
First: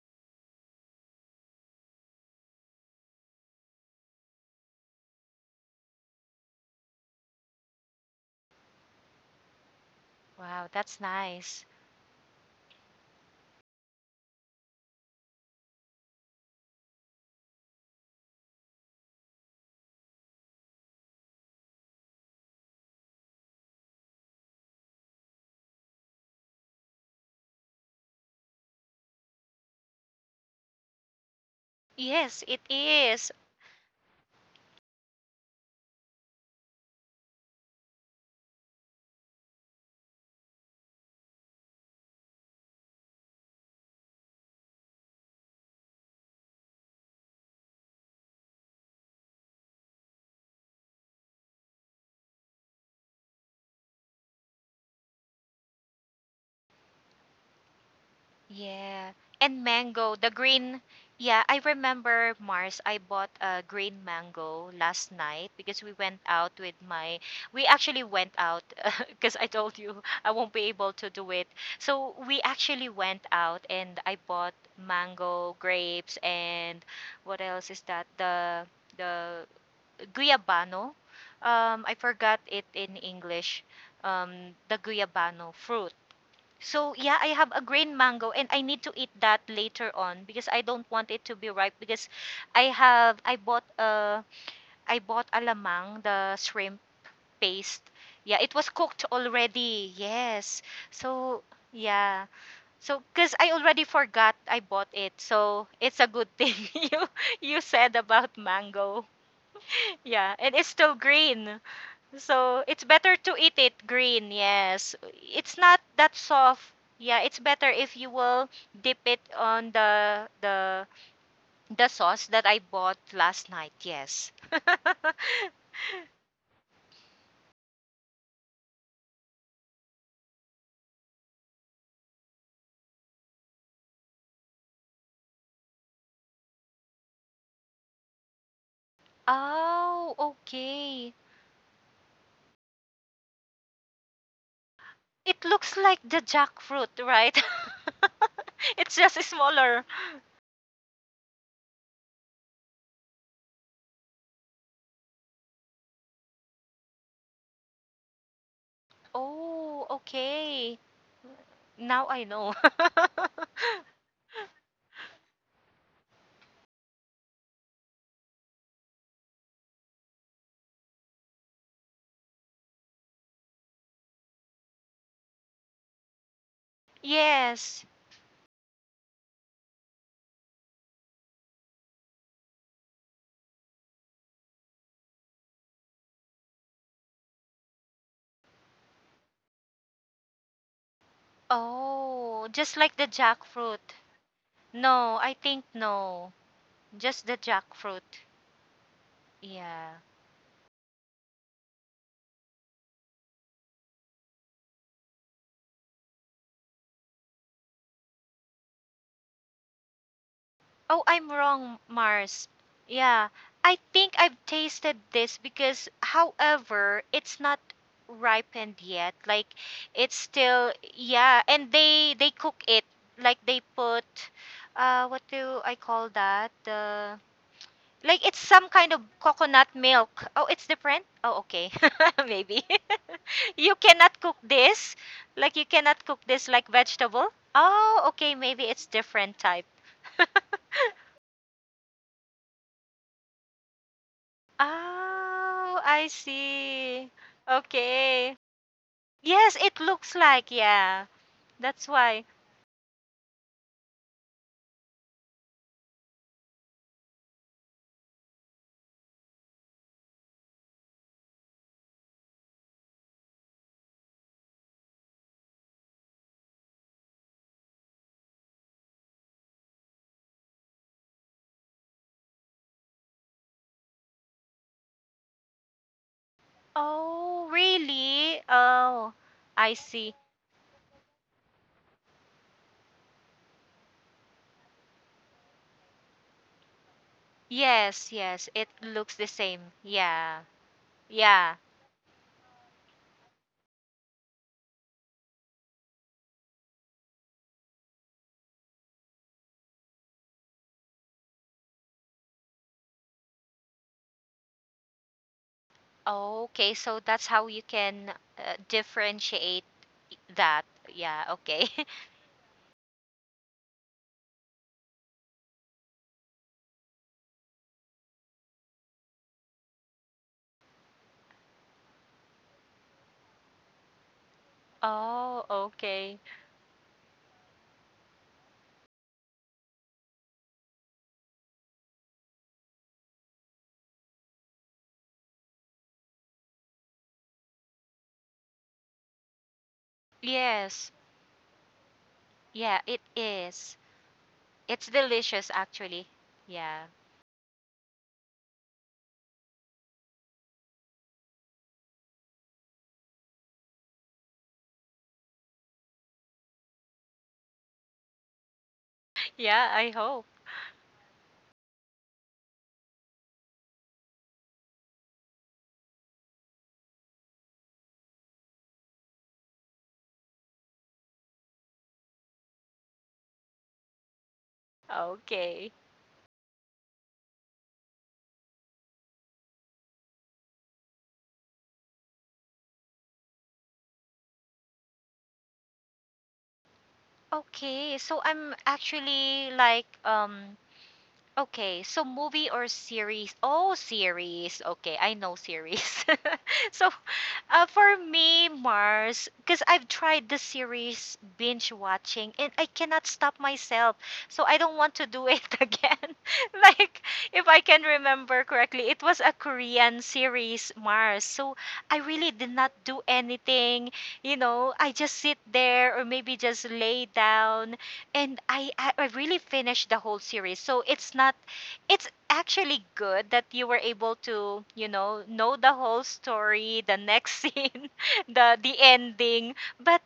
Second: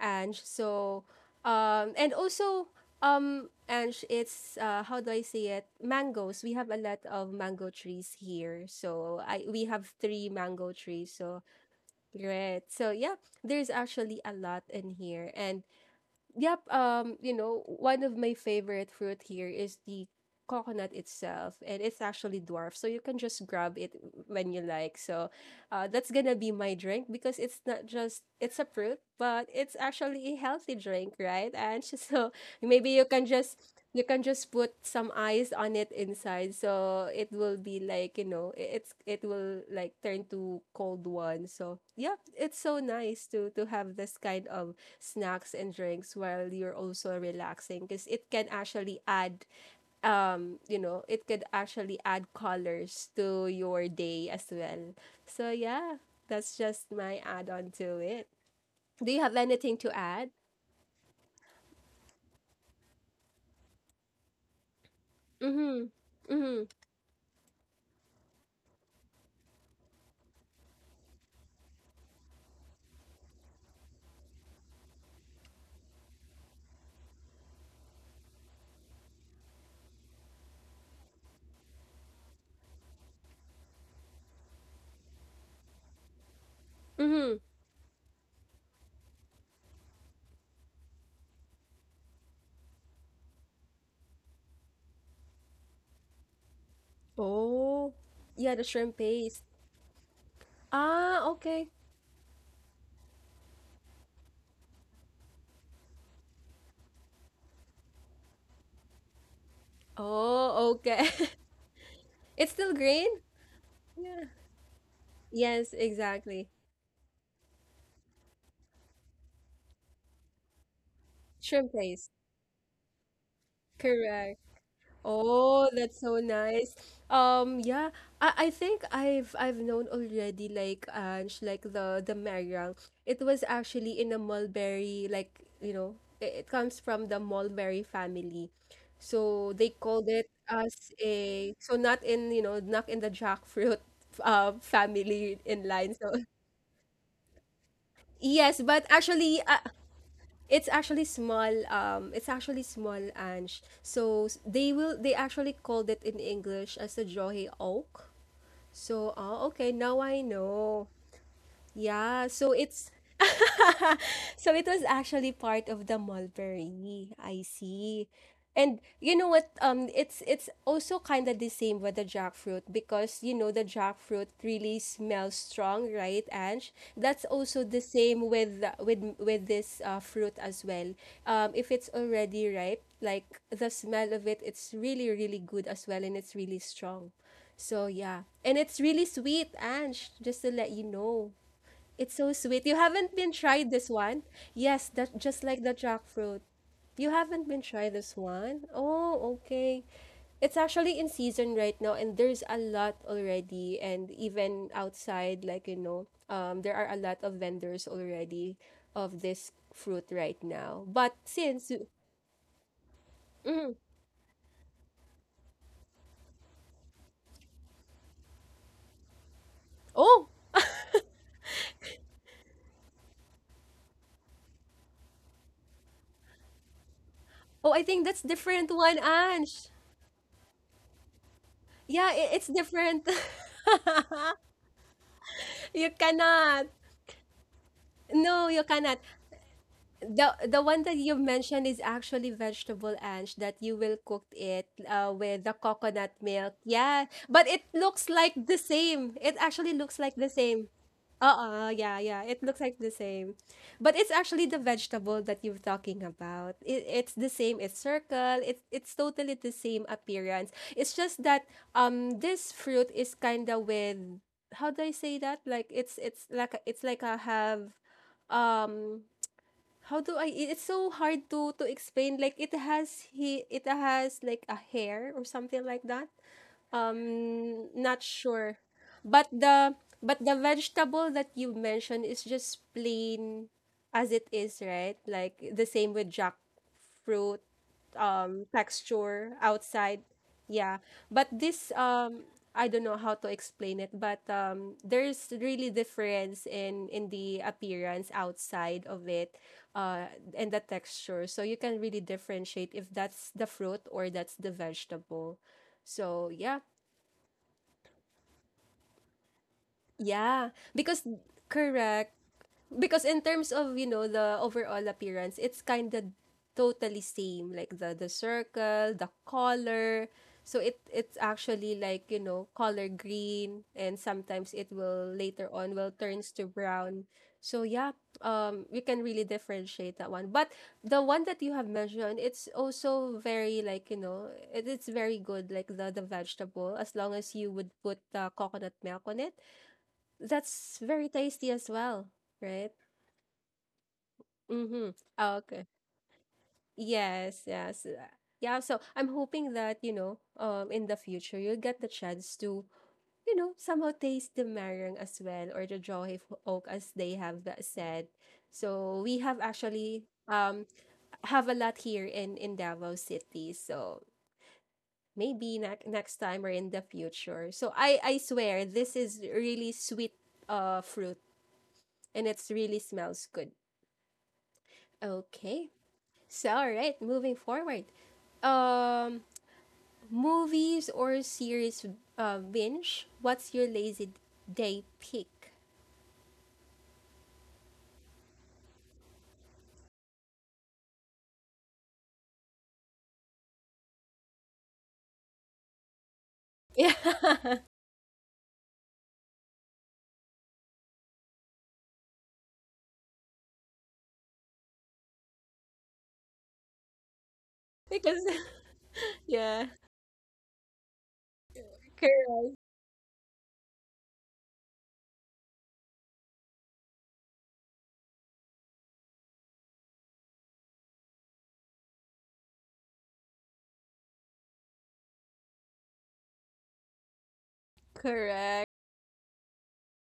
Speaker 1: Ange. So, um and also, um Ange, it's uh how do I say it, mangoes. We have a lot of mango trees here, so I we have three
Speaker 2: Wow,
Speaker 1: mango
Speaker 2: that's
Speaker 1: trees. So
Speaker 2: nice.
Speaker 1: great. So yeah, there's actually a lot in here. And yep, um, you know, one of my favorite fruit here is the coconut itself, and it's actually dwarf, so you can just grab it when you like. So, uh, that's gonna be my drink, because it's not just it's a fruit, but it's actually a healthy drink, right? And [laughs] so
Speaker 2: Yes, it
Speaker 1: maybe you can
Speaker 2: is.
Speaker 1: just you can just put some ice on it inside, so it will be like, you know i- it's it will like turn to cold one. So yeah, it's so nice to to have this kind of snacks and drinks while you're also relaxing, because it can actually add, um you know it could actually add colors to your day as well. So yeah, that's just my add-on to it. Do
Speaker 2: Yeah.
Speaker 1: you have
Speaker 2: And
Speaker 1: anything to
Speaker 2: mango,
Speaker 1: add?
Speaker 2: the green. Yeah, I remember Mars. I bought a green mango last night because
Speaker 1: Mm-hmm.
Speaker 2: we went out
Speaker 1: Mm-hmm.
Speaker 2: with my. We actually went out [laughs] because I told you I won't be able to do it. So we actually went out and I bought mango, grapes, and what else is that? The the guayabano. Um, I forgot it in English. Um, the guayabano fruit. So yeah, I
Speaker 1: Mm-hmm.
Speaker 2: have a green mango and I need to eat that later on because I don't want it to be ripe because I have I bought uh I bought alamang, the shrimp paste.
Speaker 1: Oh,
Speaker 2: Yeah, it
Speaker 1: yeah, the
Speaker 2: was
Speaker 1: shrimp
Speaker 2: cooked
Speaker 1: paste.
Speaker 2: already. Yes.
Speaker 1: Ah,
Speaker 2: So
Speaker 1: okay.
Speaker 2: yeah. So cuz I already forgot I bought it. So it's a good thing [laughs] you you said about mango. Yeah, and it's
Speaker 1: Oh,
Speaker 2: still
Speaker 1: okay.
Speaker 2: green.
Speaker 1: [laughs] It's
Speaker 2: So
Speaker 1: still
Speaker 2: it's
Speaker 1: green.
Speaker 2: better to eat it
Speaker 1: Yeah,
Speaker 2: green, yes. It's
Speaker 1: yes,
Speaker 2: not that
Speaker 1: exactly.
Speaker 2: soft. Yeah, it's better if you will dip it on the the
Speaker 1: Shrimp
Speaker 2: the
Speaker 1: paste.
Speaker 2: sauce that I bought last night. Yes.
Speaker 1: Correct.
Speaker 2: [laughs]
Speaker 1: Oh, that's so nice. Um, yeah, I, I think I've I've known already, like, Ange, like the the meringue. It was actually in a mulberry, like, you know, it, it comes from the mulberry family, so they called
Speaker 2: Oh,
Speaker 1: it as
Speaker 2: okay.
Speaker 1: a— so not in, you know not in the jackfruit uh family
Speaker 2: It
Speaker 1: in
Speaker 2: looks
Speaker 1: line.
Speaker 2: like
Speaker 1: So
Speaker 2: the
Speaker 1: [laughs]
Speaker 2: jackfruit, right? [laughs]
Speaker 1: yes, but
Speaker 2: It's just
Speaker 1: actually, uh,
Speaker 2: smaller.
Speaker 1: it's actually small. Um, it's actually small, Ange. So, s- they will. They actually called it in English as a Johe oak. So, oh, okay.
Speaker 2: Oh,
Speaker 1: Now I
Speaker 2: okay.
Speaker 1: know.
Speaker 2: Now I
Speaker 1: Yeah. So
Speaker 2: know.
Speaker 1: it's
Speaker 2: [laughs]
Speaker 1: So it was actually part of the mulberry. I see. And you know what? Um, it's it's also kind of the same with the jackfruit, because, you know, the jackfruit really smells strong, right, Ange? That's also the
Speaker 2: Yes.
Speaker 1: same with with with this uh, fruit as well. Um, if it's already ripe, like, the smell of it, it's really really good as well, and it's really strong. So yeah, and it's really sweet, Ange. Just to let you know. It's so
Speaker 2: Oh,
Speaker 1: sweet. You
Speaker 2: just like the
Speaker 1: haven't been tried this
Speaker 2: jackfruit.
Speaker 1: one? Yes,
Speaker 2: No,
Speaker 1: that
Speaker 2: I
Speaker 1: just like
Speaker 2: think
Speaker 1: the
Speaker 2: no.
Speaker 1: jackfruit. You
Speaker 2: Just the
Speaker 1: haven't been tried this
Speaker 2: jackfruit.
Speaker 1: one? Oh, okay.
Speaker 2: Yeah.
Speaker 1: It's actually in season right now, and there's a lot already, and even outside, like, you know, um there are a lot of vendors already of this fruit right now.
Speaker 2: Oh,
Speaker 1: But
Speaker 2: I'm
Speaker 1: since—
Speaker 2: wrong, Mars. Yeah. I think I've tasted this because, however, it's not ripened yet. Like, it's
Speaker 1: oh,
Speaker 2: still, yeah. And they they cook it. Like, they put, uh, what do I call that? The
Speaker 1: oh I think
Speaker 2: like
Speaker 1: that's
Speaker 2: it's some
Speaker 1: different
Speaker 2: kind
Speaker 1: one,
Speaker 2: of
Speaker 1: Ange.
Speaker 2: coconut milk. Oh, it's different? Oh, okay.
Speaker 1: Yeah,
Speaker 2: [laughs]
Speaker 1: i- it's
Speaker 2: Maybe.
Speaker 1: different.
Speaker 2: [laughs] You cannot cook this. Like you
Speaker 1: [laughs] You
Speaker 2: cannot cook this
Speaker 1: cannot.
Speaker 2: like vegetable. Oh, okay,
Speaker 1: No, you
Speaker 2: maybe it's
Speaker 1: cannot.
Speaker 2: different type.
Speaker 1: the the one
Speaker 2: [laughs]
Speaker 1: that you mentioned is actually vegetable, Ange, that you will cook it uh, with the
Speaker 2: Oh, I
Speaker 1: coconut milk. Yeah,
Speaker 2: see.
Speaker 1: but it looks like
Speaker 2: Okay.
Speaker 1: the same. It
Speaker 2: Yes,
Speaker 1: actually
Speaker 2: it
Speaker 1: looks
Speaker 2: looks
Speaker 1: like the
Speaker 2: like,
Speaker 1: same.
Speaker 2: yeah.
Speaker 1: Uh-uh,
Speaker 2: That's
Speaker 1: yeah,
Speaker 2: why.
Speaker 1: yeah. It looks like the same. But it's actually the vegetable that you're talking about. It, it's the same. It's circle. It's it's totally the same appearance. It's just that, um this fruit is kind of with— how do I say that? Like, it's it's like a- it's like a have, um how do I it- it's so hard to to explain. Like, it has he it has like a hair or something like that,
Speaker 2: Oh,
Speaker 1: um, not
Speaker 2: really?
Speaker 1: sure.
Speaker 2: Oh,
Speaker 1: But
Speaker 2: I
Speaker 1: the
Speaker 2: see.
Speaker 1: but the vegetable that you mentioned is just plain as it is, right? Like the same with jackfruit,
Speaker 2: Yes,
Speaker 1: um,
Speaker 2: yes, it looks the
Speaker 1: texture
Speaker 2: same.
Speaker 1: outside.
Speaker 2: Yeah.
Speaker 1: Yeah. But
Speaker 2: Yeah.
Speaker 1: this, um I don't know how to explain it, but um there's really difference in in the appearance outside of it, uh and the texture. So you can really differentiate if that's the fruit or that's the vegetable. So yeah.
Speaker 2: Okay, so that's how you can uh, differentiate
Speaker 1: Yeah,
Speaker 2: that.
Speaker 1: because
Speaker 2: Yeah, okay. [laughs]
Speaker 1: correct. Because in terms of, you know, the overall appearance, it's kind of totally same, like the the circle, the color. So it it's actually like, you know, color green, and sometimes it will
Speaker 2: Oh,
Speaker 1: later on will
Speaker 2: okay.
Speaker 1: turns to brown. So yeah, um we can really differentiate that one. But the one that you have mentioned, it's also very, like, you know, it, it's very good, like the the vegetable, as long as you would put the coconut milk on it. That's
Speaker 2: Yes.
Speaker 1: very tasty as well, right?
Speaker 2: Yeah, it is. It's
Speaker 1: Mm-hmm.
Speaker 2: delicious,
Speaker 1: Okay.
Speaker 2: actually. Yeah.
Speaker 1: Yes, yes. uh, Yeah, so I'm hoping that, you know, um in the future you'll get the chance to, you know, somehow taste the marang as well, or the johe oak as they have tha- said. So we
Speaker 2: [laughs]
Speaker 1: have
Speaker 2: Yeah, I
Speaker 1: actually
Speaker 2: hope.
Speaker 1: um have a lot here in in Davao City. So maybe ne- next time or in the future. So I I swear this is really sweet uh fruit, and it's really smells good. Okay.
Speaker 2: Okay.
Speaker 1: So, all right, moving forward. Um, movies or series, uh, binge? What's your lazy day pick? [laughs]
Speaker 2: Okay, so I'm actually like um okay, so movie or series? Oh, series. Okay, I know series. [laughs] So,
Speaker 1: Yeah,
Speaker 2: uh, for me, Mars, because I've tried the series binge watching and I cannot stop myself. So, I don't want to do it [laughs] again. [laughs] Like, if I can
Speaker 1: because
Speaker 2: remember correctly, it was a
Speaker 1: yeah,
Speaker 2: Korean series, Mars. So, I really
Speaker 1: correct,
Speaker 2: did not do anything. You know, I just sit there or maybe just lay down, and I, I I really finished the whole series. So it's not, it's actually good that you were able to, you know, know the whole story, the next [laughs] scene, the
Speaker 1: correct.
Speaker 2: the ending. But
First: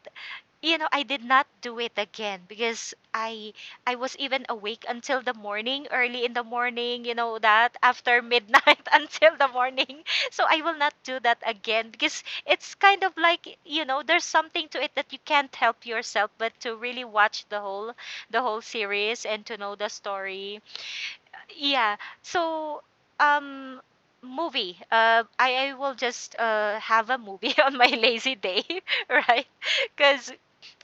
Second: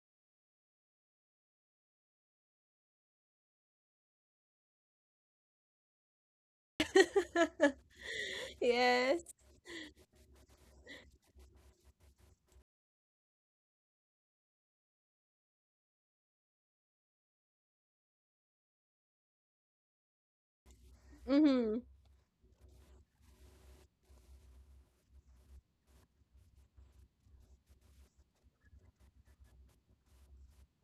Speaker 2: you know, I did not do it again, because I I was even awake until the morning, early in the morning, you know, that after midnight [laughs]
Speaker 1: Yes.
Speaker 2: until the morning. So I will not do that again, because it's kind of like, you know, there's something to it that you can't help yourself but to really watch the whole the whole series and to know the story.
Speaker 1: Mhm.
Speaker 2: Yeah. So, um, movie. Uh, I, I will just uh, have a movie [laughs] on my lazy day, [laughs] right? Because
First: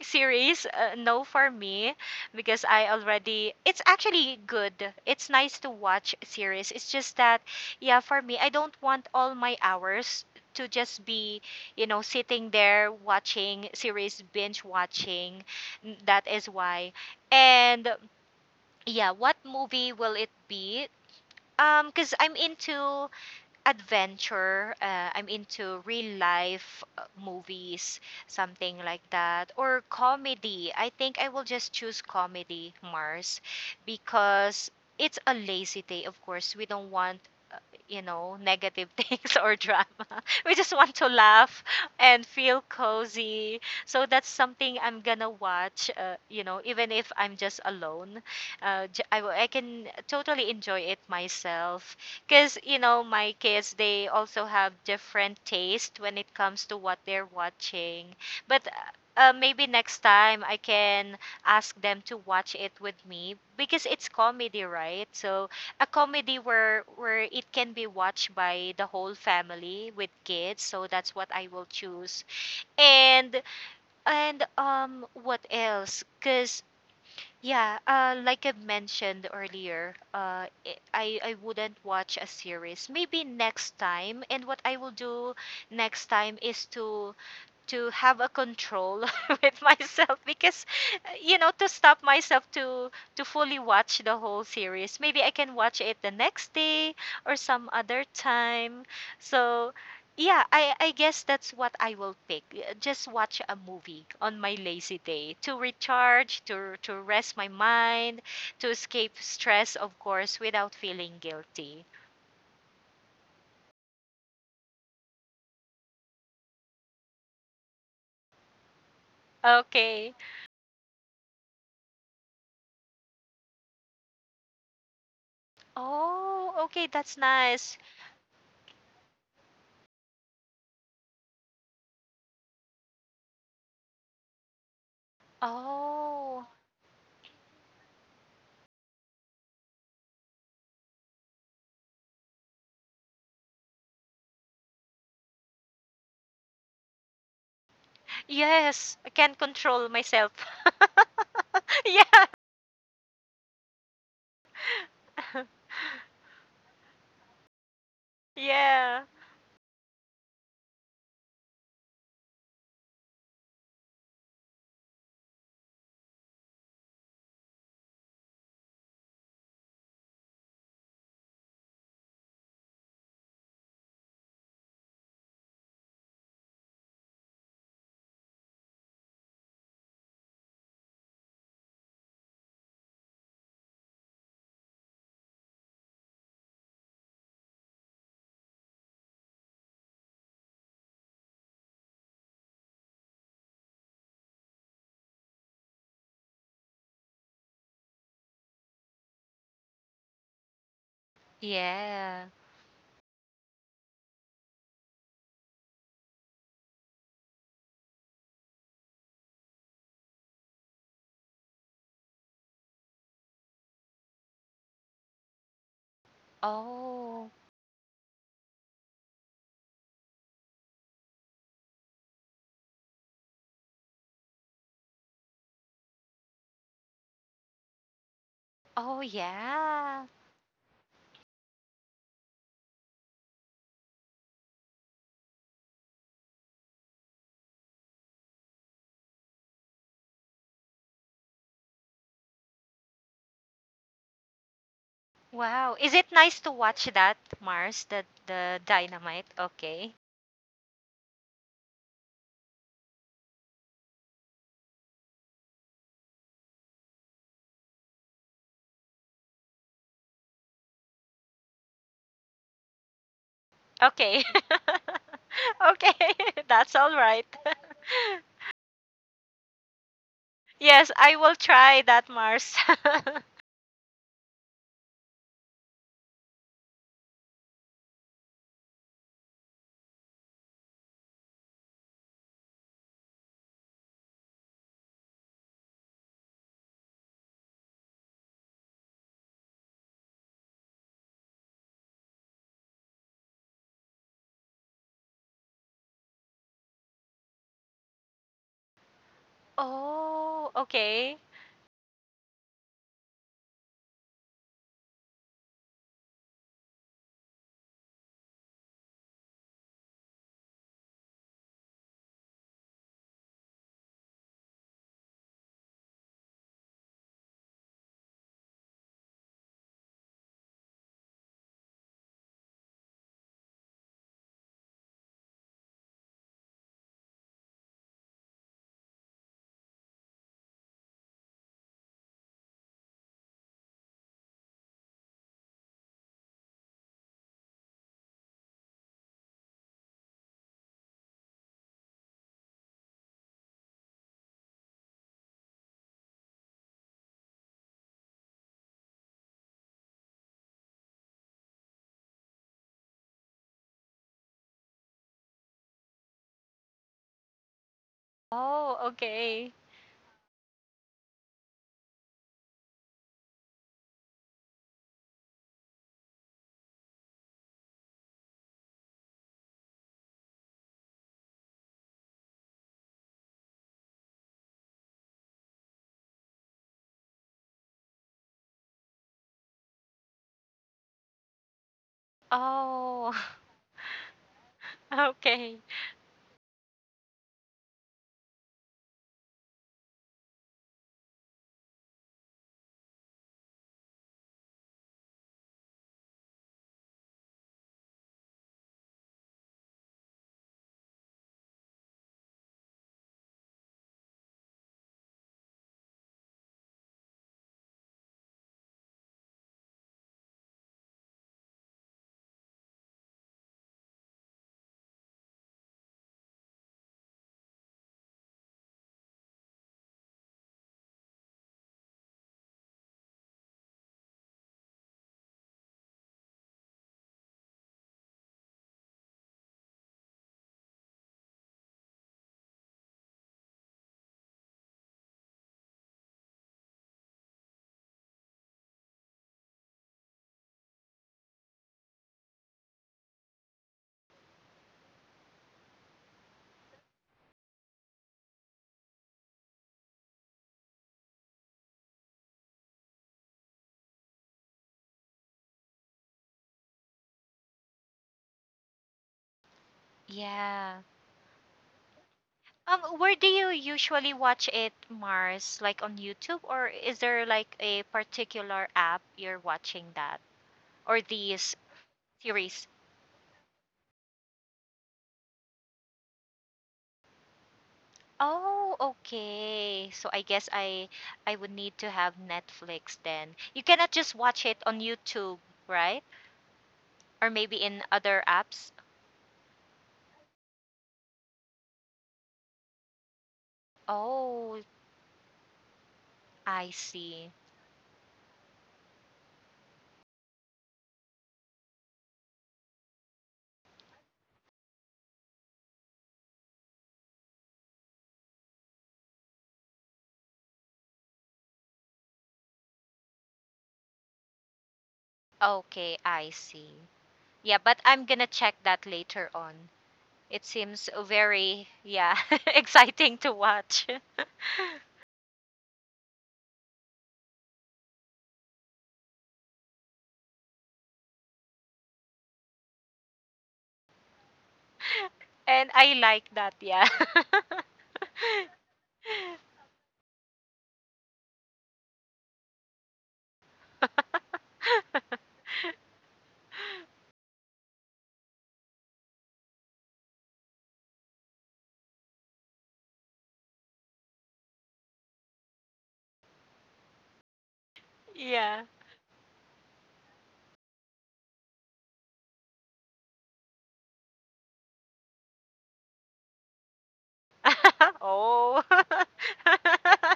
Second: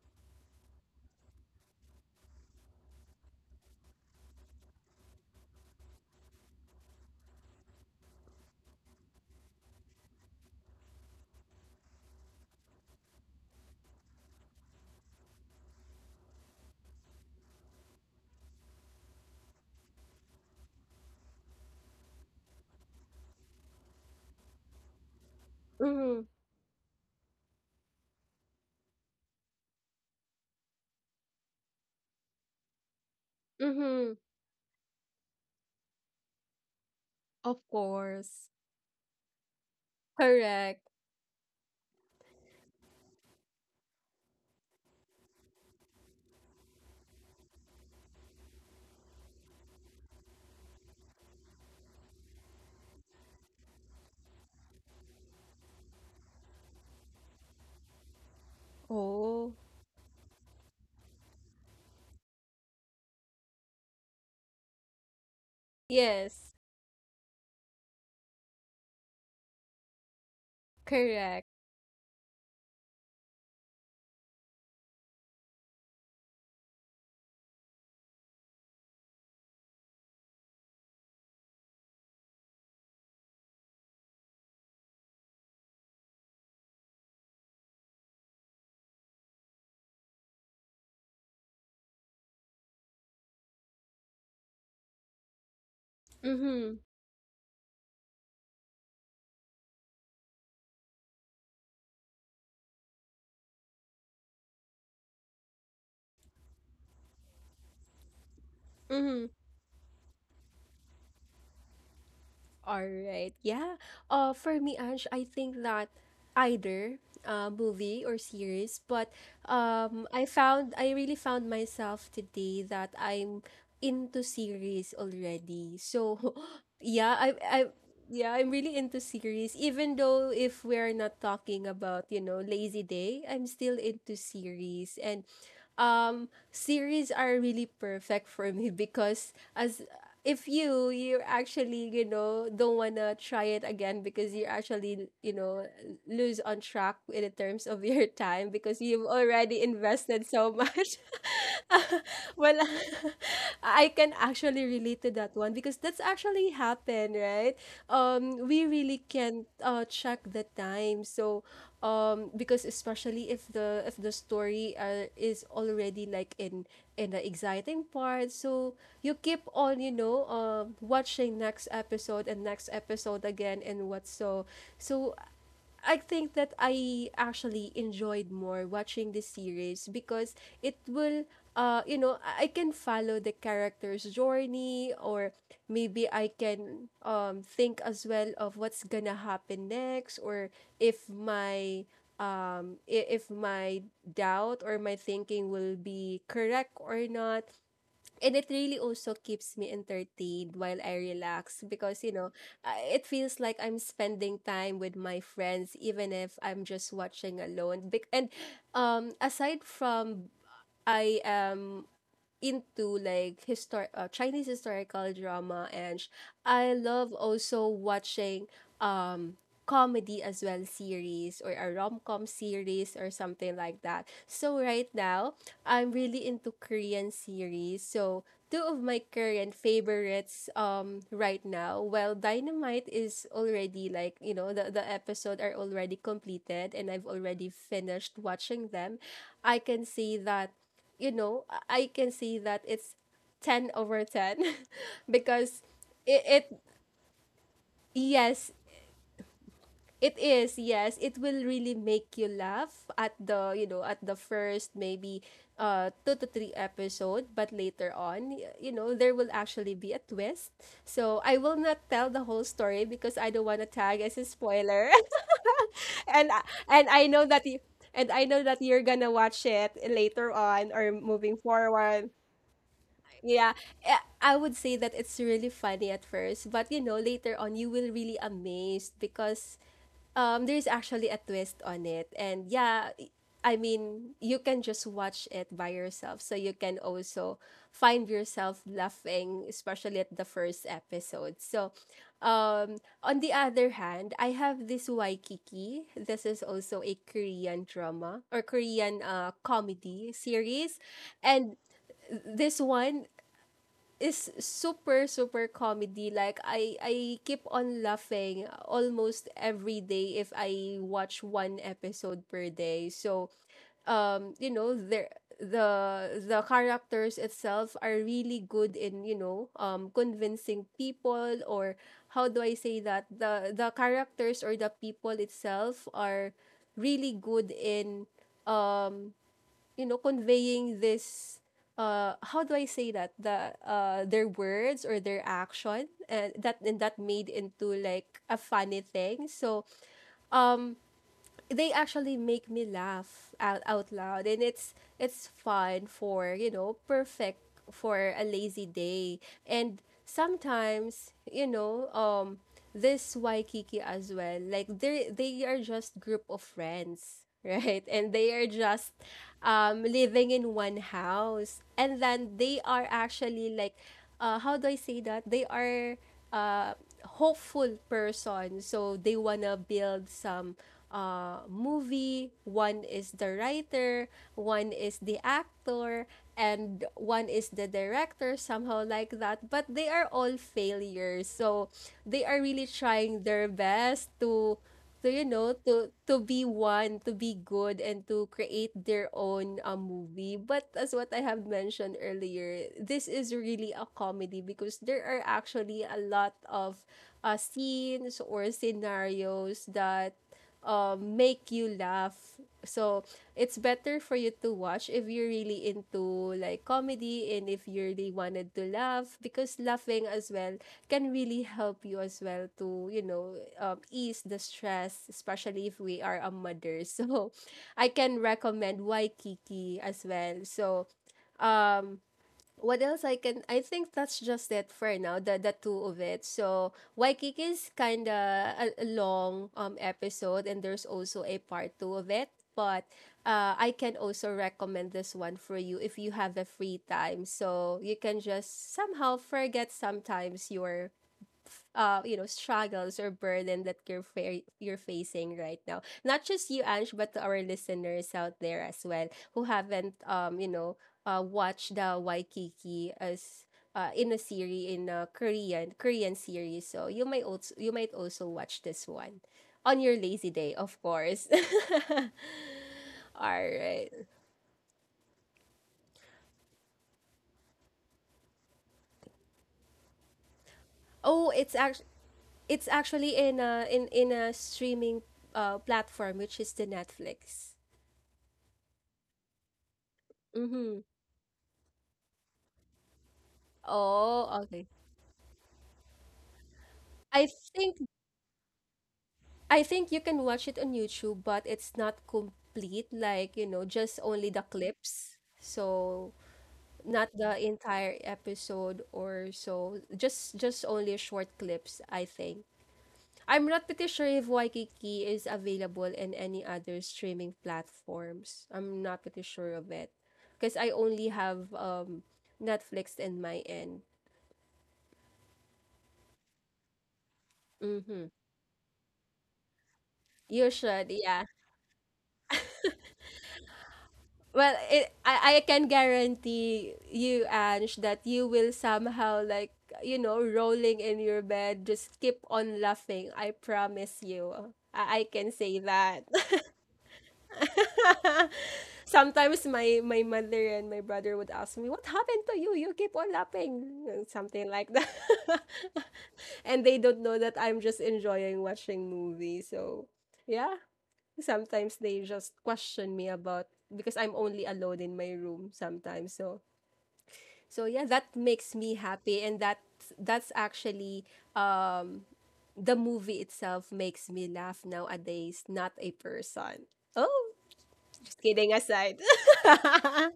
Speaker 2: series, uh, no for me, because I already, it's actually good. It's nice to watch series. It's just that, yeah, for me, I don't want all my hours to just be, you know, sitting there watching series, binge watching. N- That is why. And yeah, what movie will it be? Um, because I'm into adventure, uh, I'm into real
Speaker 1: Mhm.
Speaker 2: life uh, movies, something like that, or comedy. I think I will just choose comedy, Mars,
Speaker 1: Mhm.
Speaker 2: because it's a lazy day, of course. We don't want,
Speaker 1: Of
Speaker 2: you know,
Speaker 1: course.
Speaker 2: negative [laughs] things or drama. We just
Speaker 1: Correct.
Speaker 2: want to laugh and feel cozy. So that's something I'm gonna watch, uh, you know, even if I'm just alone. Uh, j- I, w- I can totally enjoy it myself. Because, you know, my kids, they also have different taste when it comes to what they're watching. But uh,
Speaker 1: Oh,
Speaker 2: maybe next time I can ask them to watch it with me because it's comedy, right? So a comedy
Speaker 1: yes.
Speaker 2: where where it can be watched by the whole family with kids, so that's what
Speaker 1: Correct.
Speaker 2: I will choose. And and um what else? Because yeah, uh like I mentioned earlier, uh i i I wouldn't watch a series maybe next time, and what I will do next time is to to have a control [laughs] with myself. Because uh, you know, to stop myself to to fully watch the whole series, maybe I can watch it the next
Speaker 1: Mhm.
Speaker 2: day or some other time. So yeah, i i guess that's what I will pick. Uh, just watch a movie on my lazy day to recharge, to to rest my mind, to escape
Speaker 1: Mhm.
Speaker 2: stress, of course, without feeling guilty.
Speaker 1: All right. Yeah. Uh, for me, Ange, I think that either uh, movie or series, but um,
Speaker 2: Okay.
Speaker 1: I found I really found myself today that I'm into series already. So, [laughs]
Speaker 2: Oh, okay,
Speaker 1: yeah,
Speaker 2: that's
Speaker 1: I I
Speaker 2: nice.
Speaker 1: yeah, I'm really into series. Even though if we're not talking about you know lazy day, I'm still into series, and um
Speaker 2: Oh.
Speaker 1: series are really perfect for me [laughs] because as if you you actually you know don't wanna try it again because you actually you know lose on track in the terms of [laughs] your time because
Speaker 2: Yes,
Speaker 1: you've
Speaker 2: I can't
Speaker 1: already
Speaker 2: control
Speaker 1: invested
Speaker 2: myself.
Speaker 1: so much [laughs]
Speaker 2: [laughs] Yeah.
Speaker 1: [laughs] well, [laughs] I can actually relate to that one because that's actually happened, right? Um, we really
Speaker 2: Yeah.
Speaker 1: can't uh, check the time. So, um, because especially if the if the story uh, is already like in in the exciting part, so you keep on, you know, um, watching next episode and next episode again and what so. So I think that I actually enjoyed more watching the series because it will uh you know I I can follow the character's journey or maybe I can um think as well of what's gonna happen next or if my um I- if my doubt or my thinking will be correct or not. And it really also keeps me entertained while I relax because, you
Speaker 2: Yeah.
Speaker 1: know, I- it feels like I'm spending time with my friends even if I'm just watching alone. Bec- And um aside from I am into like histor uh, Chinese historical drama and sh- I love
Speaker 2: Oh.
Speaker 1: also watching um comedy as well, series or a rom-com series or something like that. So right now, I'm really into Korean series. So two of my
Speaker 2: Oh,
Speaker 1: current
Speaker 2: yeah.
Speaker 1: favorites um right now, well, Dynamite is already like, you know, the the episode are already completed and I've already finished watching them. I can say that you know, I can see that it's ten over ten [laughs] because
Speaker 2: Wow. Is it
Speaker 1: it,
Speaker 2: nice
Speaker 1: it
Speaker 2: to watch that, Mars? The
Speaker 1: yes,
Speaker 2: the dynamite? Okay.
Speaker 1: it is. Yes, it will really make you laugh at the, you know, at the first maybe uh two to three episode, but later on, y- you know, there will actually be a twist. So, I will not tell the whole story because I don't want to tag as
Speaker 2: Okay.
Speaker 1: a spoiler.
Speaker 2: [laughs] Okay.
Speaker 1: [laughs] and I-
Speaker 2: [laughs] That's
Speaker 1: and
Speaker 2: all
Speaker 1: I know
Speaker 2: right.
Speaker 1: that
Speaker 2: [laughs]
Speaker 1: you and I know that you're gonna watch it later on
Speaker 2: Yes,
Speaker 1: or
Speaker 2: I will
Speaker 1: moving
Speaker 2: try that,
Speaker 1: forward.
Speaker 2: Mars. [laughs]
Speaker 1: Yeah, eh, I would say that it's really funny at first, but you know, later on you will really amazed because um there's actually a twist on it. And yeah, i- I mean, you can just watch it by yourself, so you can also find yourself laughing, especially at the first episode. So, um on the other hand, I have this Waikiki. This is also a Korean drama or Korean uh comedy
Speaker 2: Oh,
Speaker 1: series,
Speaker 2: okay.
Speaker 1: and this one is super super comedy, like I I keep on laughing almost every day if I watch one episode per day. So um you know, there, the the characters itself are really good in you know um convincing people or how do I say that, the the characters or the people itself are really good in you know conveying this uh how do I say that, the uh their words or their action, and that and that made into like a funny thing. So they actually make me laugh out, out loud, and it's it's fun for you know perfect for a lazy day. And sometimes you know um this Waikiki as well, like they they are just group of friends [laughs] right, and they are
Speaker 2: Oh,
Speaker 1: just
Speaker 2: okay.
Speaker 1: um living in one house, and then they are actually like uh how do I say that, they are uh, hopeful person. So they wanna build some uh, movie. One is the writer, one is the actor, and one is the director, somehow like that. But they are all failures. So they are really
Speaker 2: Oh,
Speaker 1: trying their best to. So
Speaker 2: [laughs]
Speaker 1: you know,
Speaker 2: okay.
Speaker 1: to to be one, to be good, and to create their own uh, movie. But as what I have mentioned earlier, this is really a comedy because there are actually a lot of uh, scenes or scenarios that um, make you laugh. So it's better for you to watch if you're really into like comedy and if you really wanted to laugh, because laughing as well can really help you as well to you know um, ease the stress, especially if we are a mother. [laughs] So I can recommend Waikiki as well. So um what else I can, I think that's just it for now, the the two of it. So Waikiki is kinda a, a long um episode, and there's also a part two of it, but uh, I can also recommend this one for you if you have a free time, so you can just somehow forget sometimes your uh you know struggles or burden that you're fa- you're facing right now, not just you Ange, but to our listeners out there as well who haven't um you know uh watched the Waikiki as uh, in a series, in a Korean Korean series. So you might also, you might also watch this one on your lazy day, of
Speaker 2: Yeah.
Speaker 1: course. [laughs]
Speaker 2: Um, where do
Speaker 1: All
Speaker 2: you
Speaker 1: right.
Speaker 2: usually watch it, Mars? Like on YouTube, or is there like a particular app you're watching that or
Speaker 1: Oh, it's
Speaker 2: these
Speaker 1: actually,
Speaker 2: series?
Speaker 1: it's actually in a in in a streaming uh platform, which is the Netflix.
Speaker 2: Oh, okay. So I guess
Speaker 1: Mhm.
Speaker 2: I I would need to have Netflix then. You cannot just
Speaker 1: Oh,
Speaker 2: watch it
Speaker 1: okay.
Speaker 2: on YouTube, right?
Speaker 1: I
Speaker 2: Or maybe
Speaker 1: think
Speaker 2: in other apps.
Speaker 1: I think you can watch it on YouTube, but it's not complete, like, you know, just only the
Speaker 2: Oh,
Speaker 1: clips. So
Speaker 2: I
Speaker 1: not
Speaker 2: see.
Speaker 1: the entire episode or so. Just just only short clips, I think. I'm not pretty sure if Waikiki is available in any other streaming platforms. I'm not pretty sure of it. Because I only have um Netflix in my end.
Speaker 2: Okay, I see. Yeah, but I'm
Speaker 1: Mm-hmm.
Speaker 2: gonna check that later on. It
Speaker 1: You should,
Speaker 2: seems
Speaker 1: yeah.
Speaker 2: very, yeah, [laughs] exciting to watch. [laughs]
Speaker 1: Well, it, I, I can guarantee you, Ange, that you will somehow like, you know, rolling in your bed just keep on laughing. I promise you, I, I can say
Speaker 2: And I
Speaker 1: that.
Speaker 2: like that, yeah. [laughs]
Speaker 1: [laughs] Sometimes my my mother and my brother would ask me, what happened to you, you keep on laughing, and something like that. [laughs] And they don't know that I'm just enjoying watching movies. So yeah. Sometimes they just question me about, because I'm only alone in my room sometimes. So so yeah, that makes
Speaker 2: Yeah.
Speaker 1: me happy, and that that's actually um the movie itself makes me laugh nowadays, not a person. Oh,
Speaker 2: [laughs]
Speaker 1: just kidding
Speaker 2: Oh.
Speaker 1: aside.
Speaker 2: [laughs]
Speaker 1: [laughs]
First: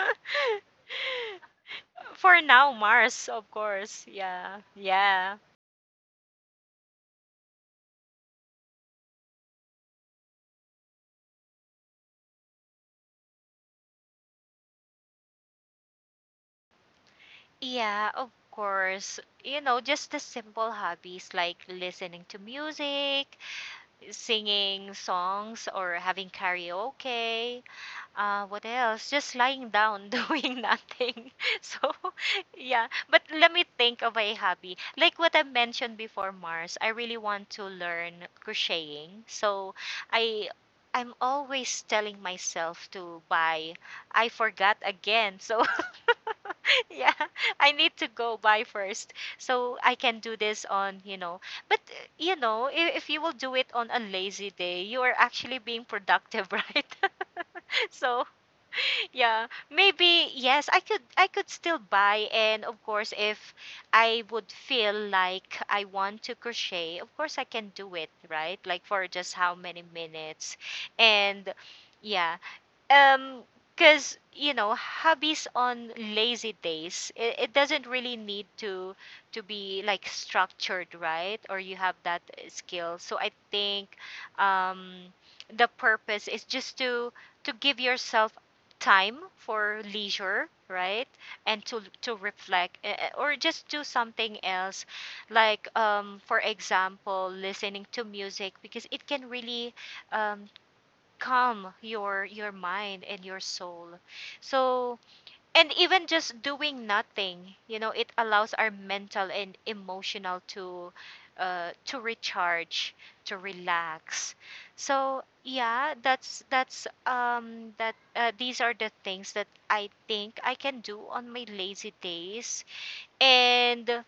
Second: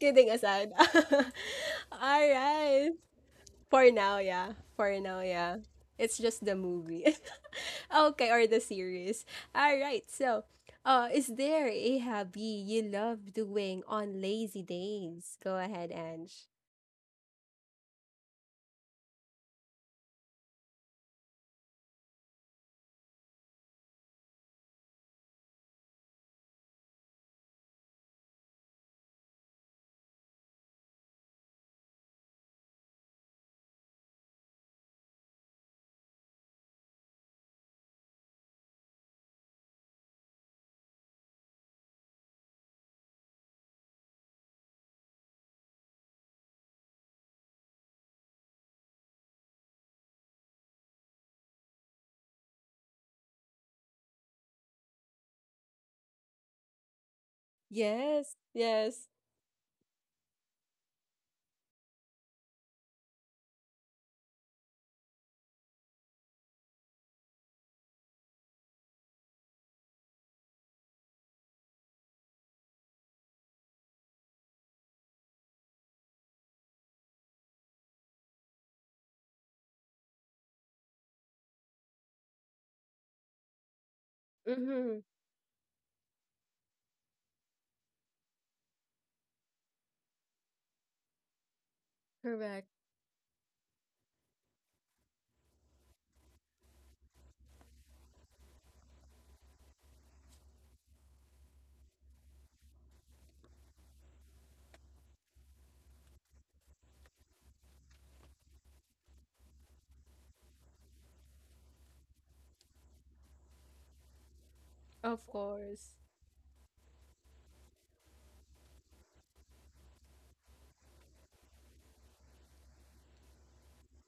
Speaker 1: Kidding aside. [laughs] All
Speaker 2: For now,
Speaker 1: right.
Speaker 2: Mars, of
Speaker 1: For
Speaker 2: course.
Speaker 1: now, yeah.
Speaker 2: Yeah.
Speaker 1: For now,
Speaker 2: Yeah.
Speaker 1: yeah. It's just the movie. [laughs] Okay, or the series. All right. So, uh, is there a hobby you love doing on lazy days? Go ahead, Ange.
Speaker 2: Yeah, of course. You know, just the simple hobbies like listening to music, singing songs, or having karaoke. Uh, what else? Just lying down, [laughs] doing nothing. [laughs] So, yeah. But let me think of a hobby. Like what I mentioned before, Mars, I really want to learn crocheting. So, I I'm always telling myself to buy. I forgot again. So, [laughs] yeah, I need to go buy first so I can do this on, you know. But uh, you know, if, if you will do it on a lazy day, you are actually being productive, [laughs] right? [laughs] so
Speaker 1: Yes. Yes.
Speaker 2: yeah maybe yes, I could, i could still buy. And of course, if I would feel like I want to crochet, of course I can do it, right? Like for just how many minutes. And yeah um because you know, hobbies on lazy days, it, it doesn't really need to to be like structured, right? Or you have that uh, skill. So I think um
Speaker 1: Mm-hmm.
Speaker 2: the purpose is just to to give yourself time for leisure, right? And to to
Speaker 1: Correct.
Speaker 2: reflect, uh, uh, or just do something else, like um for example listening to music, because it can really um calm your your mind and your soul. So, and even just doing nothing, you know, it allows our mental and emotional to uh, to recharge, to relax. So
Speaker 1: Of course.
Speaker 2: yeah, that's that's um that uh, these are the things that I think I can do on my lazy days. And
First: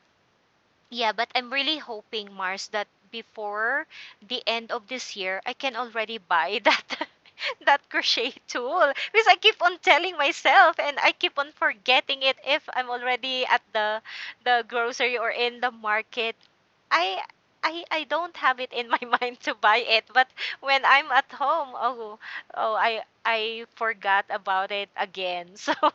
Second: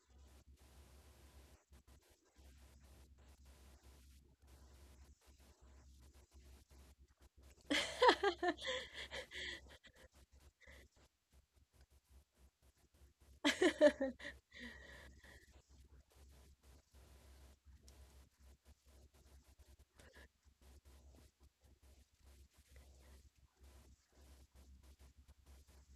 Speaker 2: yeah, but I'm really hoping, Mars, that before the end of this year, I can already buy that [laughs] that
Speaker 1: [laughs]
Speaker 2: crochet tool, because I keep on telling myself and I keep on forgetting it if I'm already at the the grocery or in the market. I I I don't have it in my [laughs] mind to buy it, but when I'm at home, oh oh I I forgot about it again. [laughs] So [laughs]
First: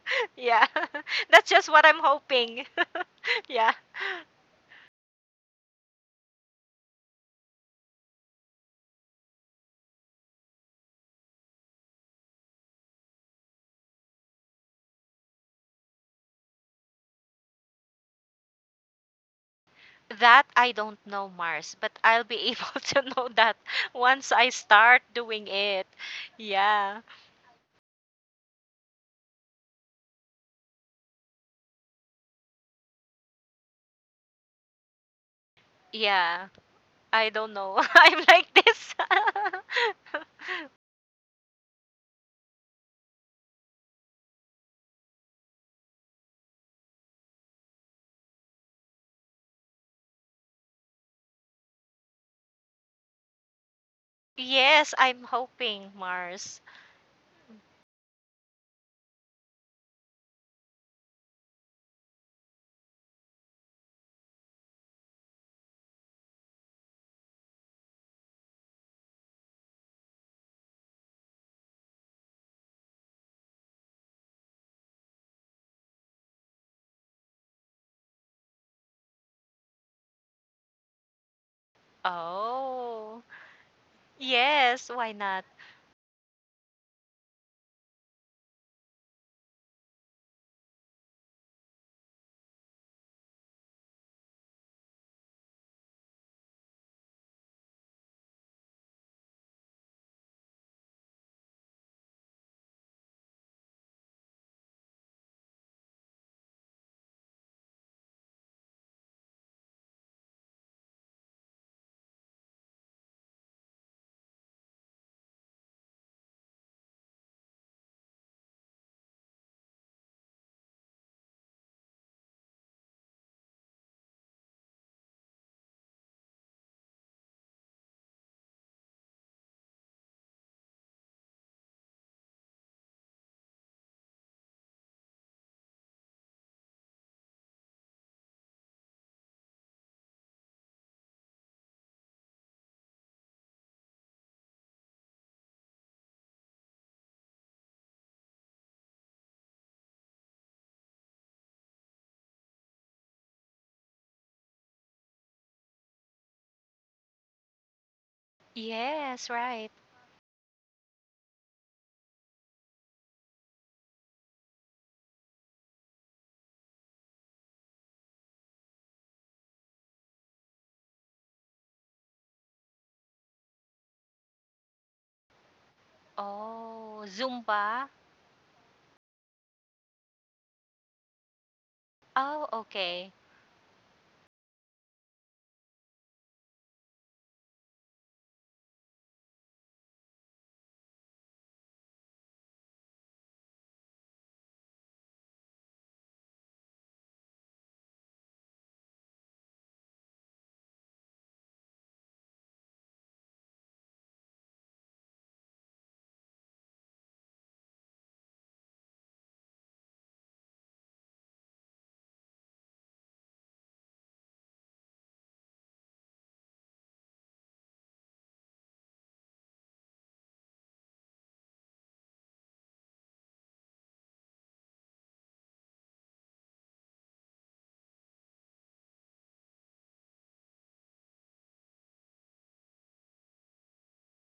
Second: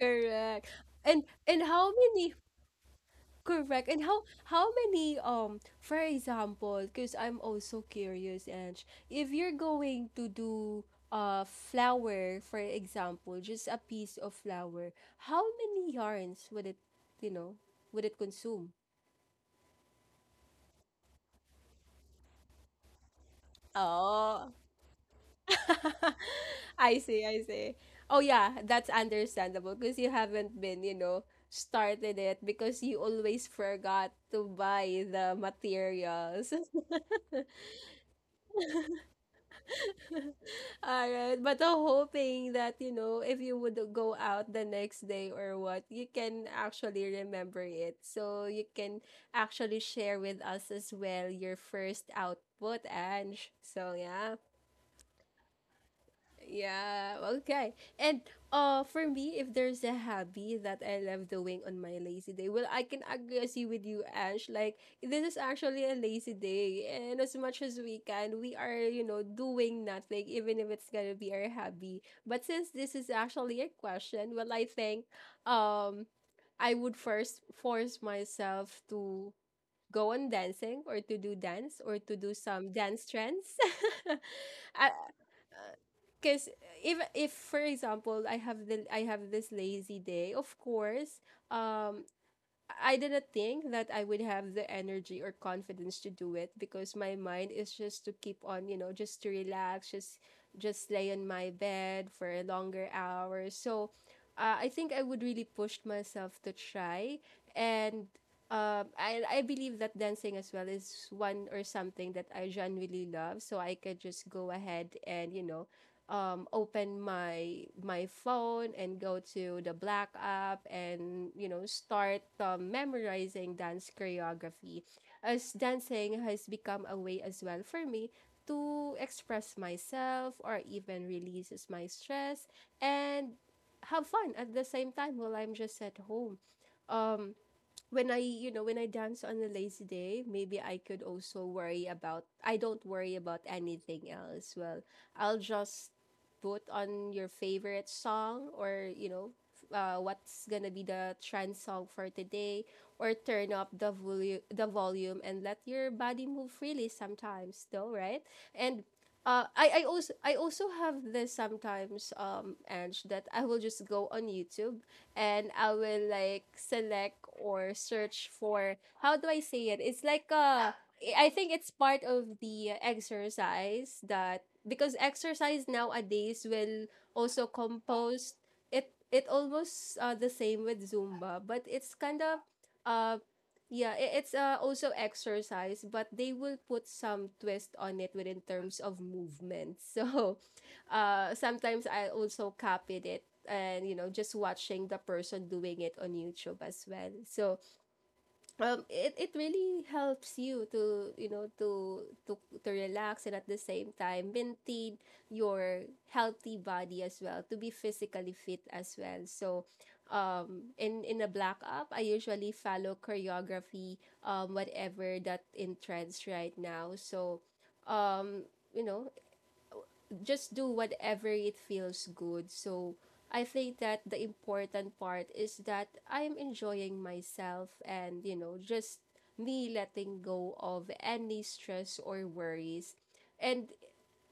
Speaker 1: Correct.
Speaker 2: yeah.
Speaker 1: And
Speaker 2: [laughs] That's
Speaker 1: and
Speaker 2: just what
Speaker 1: how
Speaker 2: I'm
Speaker 1: many
Speaker 2: hoping. [laughs] Yeah.
Speaker 1: Correct. And how how many um for example, because I'm also curious, Ange, if you're going to do uh flower, for example, just a piece of flower, how many yarns would it, you know, would it consume?
Speaker 2: That I don't know, Mars, but I'll be able [laughs] to know that once I
Speaker 1: Oh.
Speaker 2: start doing it.
Speaker 1: [laughs] I
Speaker 2: Yeah.
Speaker 1: see, I see. Oh yeah, that's understandable because you haven't been, you know, started it because you always forgot to buy the
Speaker 2: Yeah.
Speaker 1: materials. [laughs]
Speaker 2: I don't know. [laughs] I'm like this. [laughs]
Speaker 1: All right, but I'm hoping that you know if you would go out the next day or what, you can actually remember it. So you can actually share with us as well your first output, Ange. So yeah.
Speaker 2: Yes, I'm hoping, Mars.
Speaker 1: Yeah, okay. And uh for me, if there's a hobby that I love doing on my lazy day, well, I can agree as you with you, Ash. Like this is actually a lazy day, and as much as we can, we are, you know, doing nothing, even if it's gonna be our hobby. But since this is actually a question, well, I think um I would first force myself to go on dancing or to do dance or to do some dance
Speaker 2: Oh.
Speaker 1: trends.
Speaker 2: Yes,
Speaker 1: [laughs]
Speaker 2: why not?
Speaker 1: Because if if for example I have the I have this lazy day, of course, um, I didn't think that I would have the energy or confidence to do it because my mind is just to keep on, you know, just to relax, just just lay on my bed for a longer hours. So, uh, I think I would really push myself to try, and um, I I believe that dancing as well is one or something that I genuinely love. So I could just go ahead and you know um, open my my phone and go to the black app and you know start um, memorizing dance choreography as dancing has become a way as well for me to express myself or even releases my stress and have fun at the same time while I'm just at home um when I, you know, when I dance on a lazy day, maybe I could also worry about, I don't worry about anything else. Well, I'll just put on your favorite song or, you know, uh, what's gonna be the trend song for today, or turn up the, volu- the volume and let your body move freely sometimes though, right? And
Speaker 2: Yes,
Speaker 1: uh,
Speaker 2: right.
Speaker 1: I, I also I also have this sometimes, um Ange, that I will just go on YouTube and I will like select or search for, how do I say it? It's like a, I think it's part of the exercise, that because exercise nowadays will
Speaker 2: Oh,
Speaker 1: also
Speaker 2: Zumba.
Speaker 1: compose it, it almost, uh, the same with Zumba, but it's kind of,
Speaker 2: Oh, okay.
Speaker 1: uh yeah, I- it's uh, also exercise, but they will put some twist on it within terms of movement. [laughs] So uh sometimes I also copied it and, you know, just watching the person doing it on YouTube as well. So um it, it really helps you to, you know, to to to relax and at the same time maintain your healthy body as well, to be physically fit as well. So um in in a black up, I usually follow choreography, um whatever that in trends right now. So, um you know, just do whatever it feels good. So I think that the important part is that I'm enjoying myself and, you know, just me letting go of any stress or worries. And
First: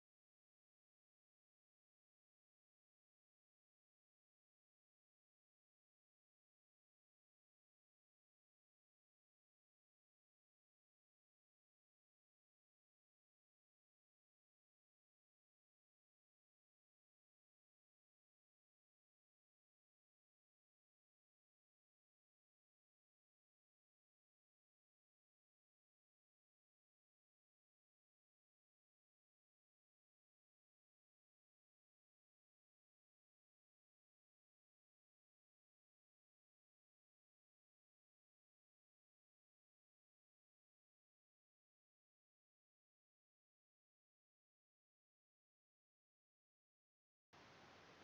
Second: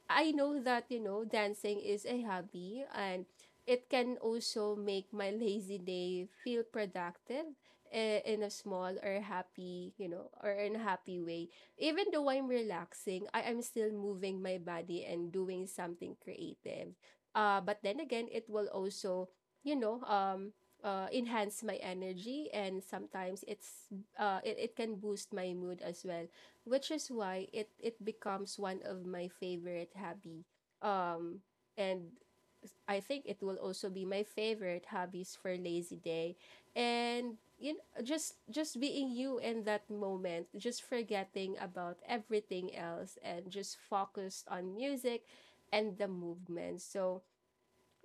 Speaker 1: I know that, you know, dancing is a hobby and it can also make my lazy day feel productive, eh, in a small or happy, you know, or in a happy way. Even though I'm relaxing, I am still moving my body and doing something creative. Uh, but then again, it will also, you know, um, uh, enhance my energy, and sometimes it's uh, it, it can boost my mood as well, which is why it it becomes one of my favorite hobby. Um and I think it will also be my favorite hobbies for lazy day. And, you know, just just being you in that moment, just forgetting about everything else and just focused on music and the movement. So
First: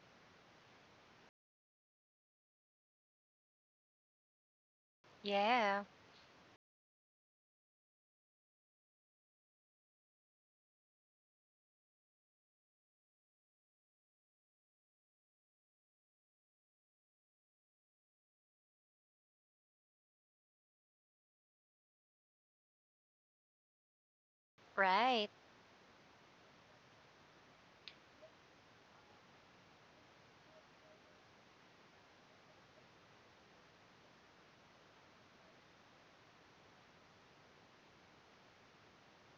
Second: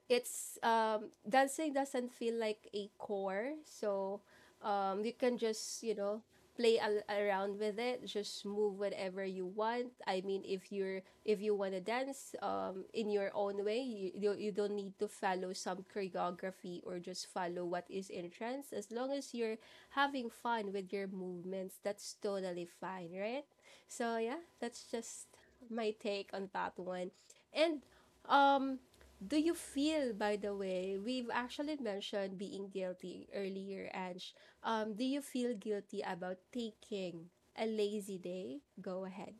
Speaker 1: it's, um dancing doesn't feel like a core. So, um you can just,
Speaker 2: Yeah,
Speaker 1: you know, play al- around with it, just move whatever you want. I mean, if you're if you want to dance, um in your own way, you, you you don't need to follow some choreography or just follow what is in trends, as long as you're having fun with your movements, that's totally fine, right? So yeah, that's just
Speaker 2: right.
Speaker 1: my take on that one. And, um do you feel, by the way, we've actually mentioned being guilty earlier, Ange. Um, do you feel guilty about taking a lazy day? Go ahead.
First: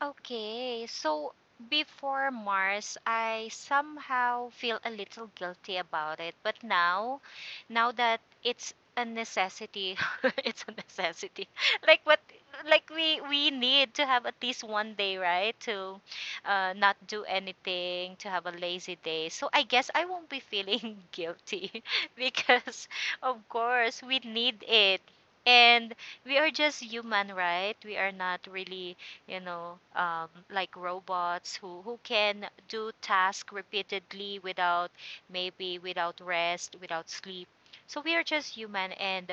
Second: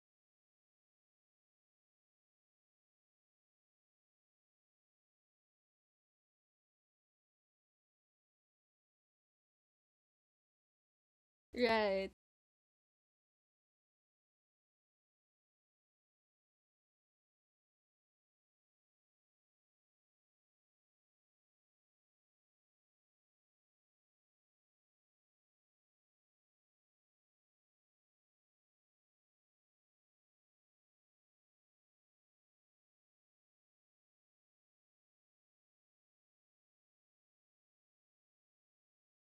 Speaker 2: Okay, so before, Mars, I somehow feel a little guilty about it. But now, now that it's a necessity, [laughs] it's a necessity. [laughs] Like
Speaker 1: Right.
Speaker 2: what, like we we need to have at least one day, right? To uh, not do anything, to have a lazy day. So I guess I won't be feeling [laughs] guilty [laughs] because, of course, we need it. And we are just human, right? We are not really, you know, um, like robots who, who can do tasks repeatedly without, maybe without rest, without sleep. So we are just human, and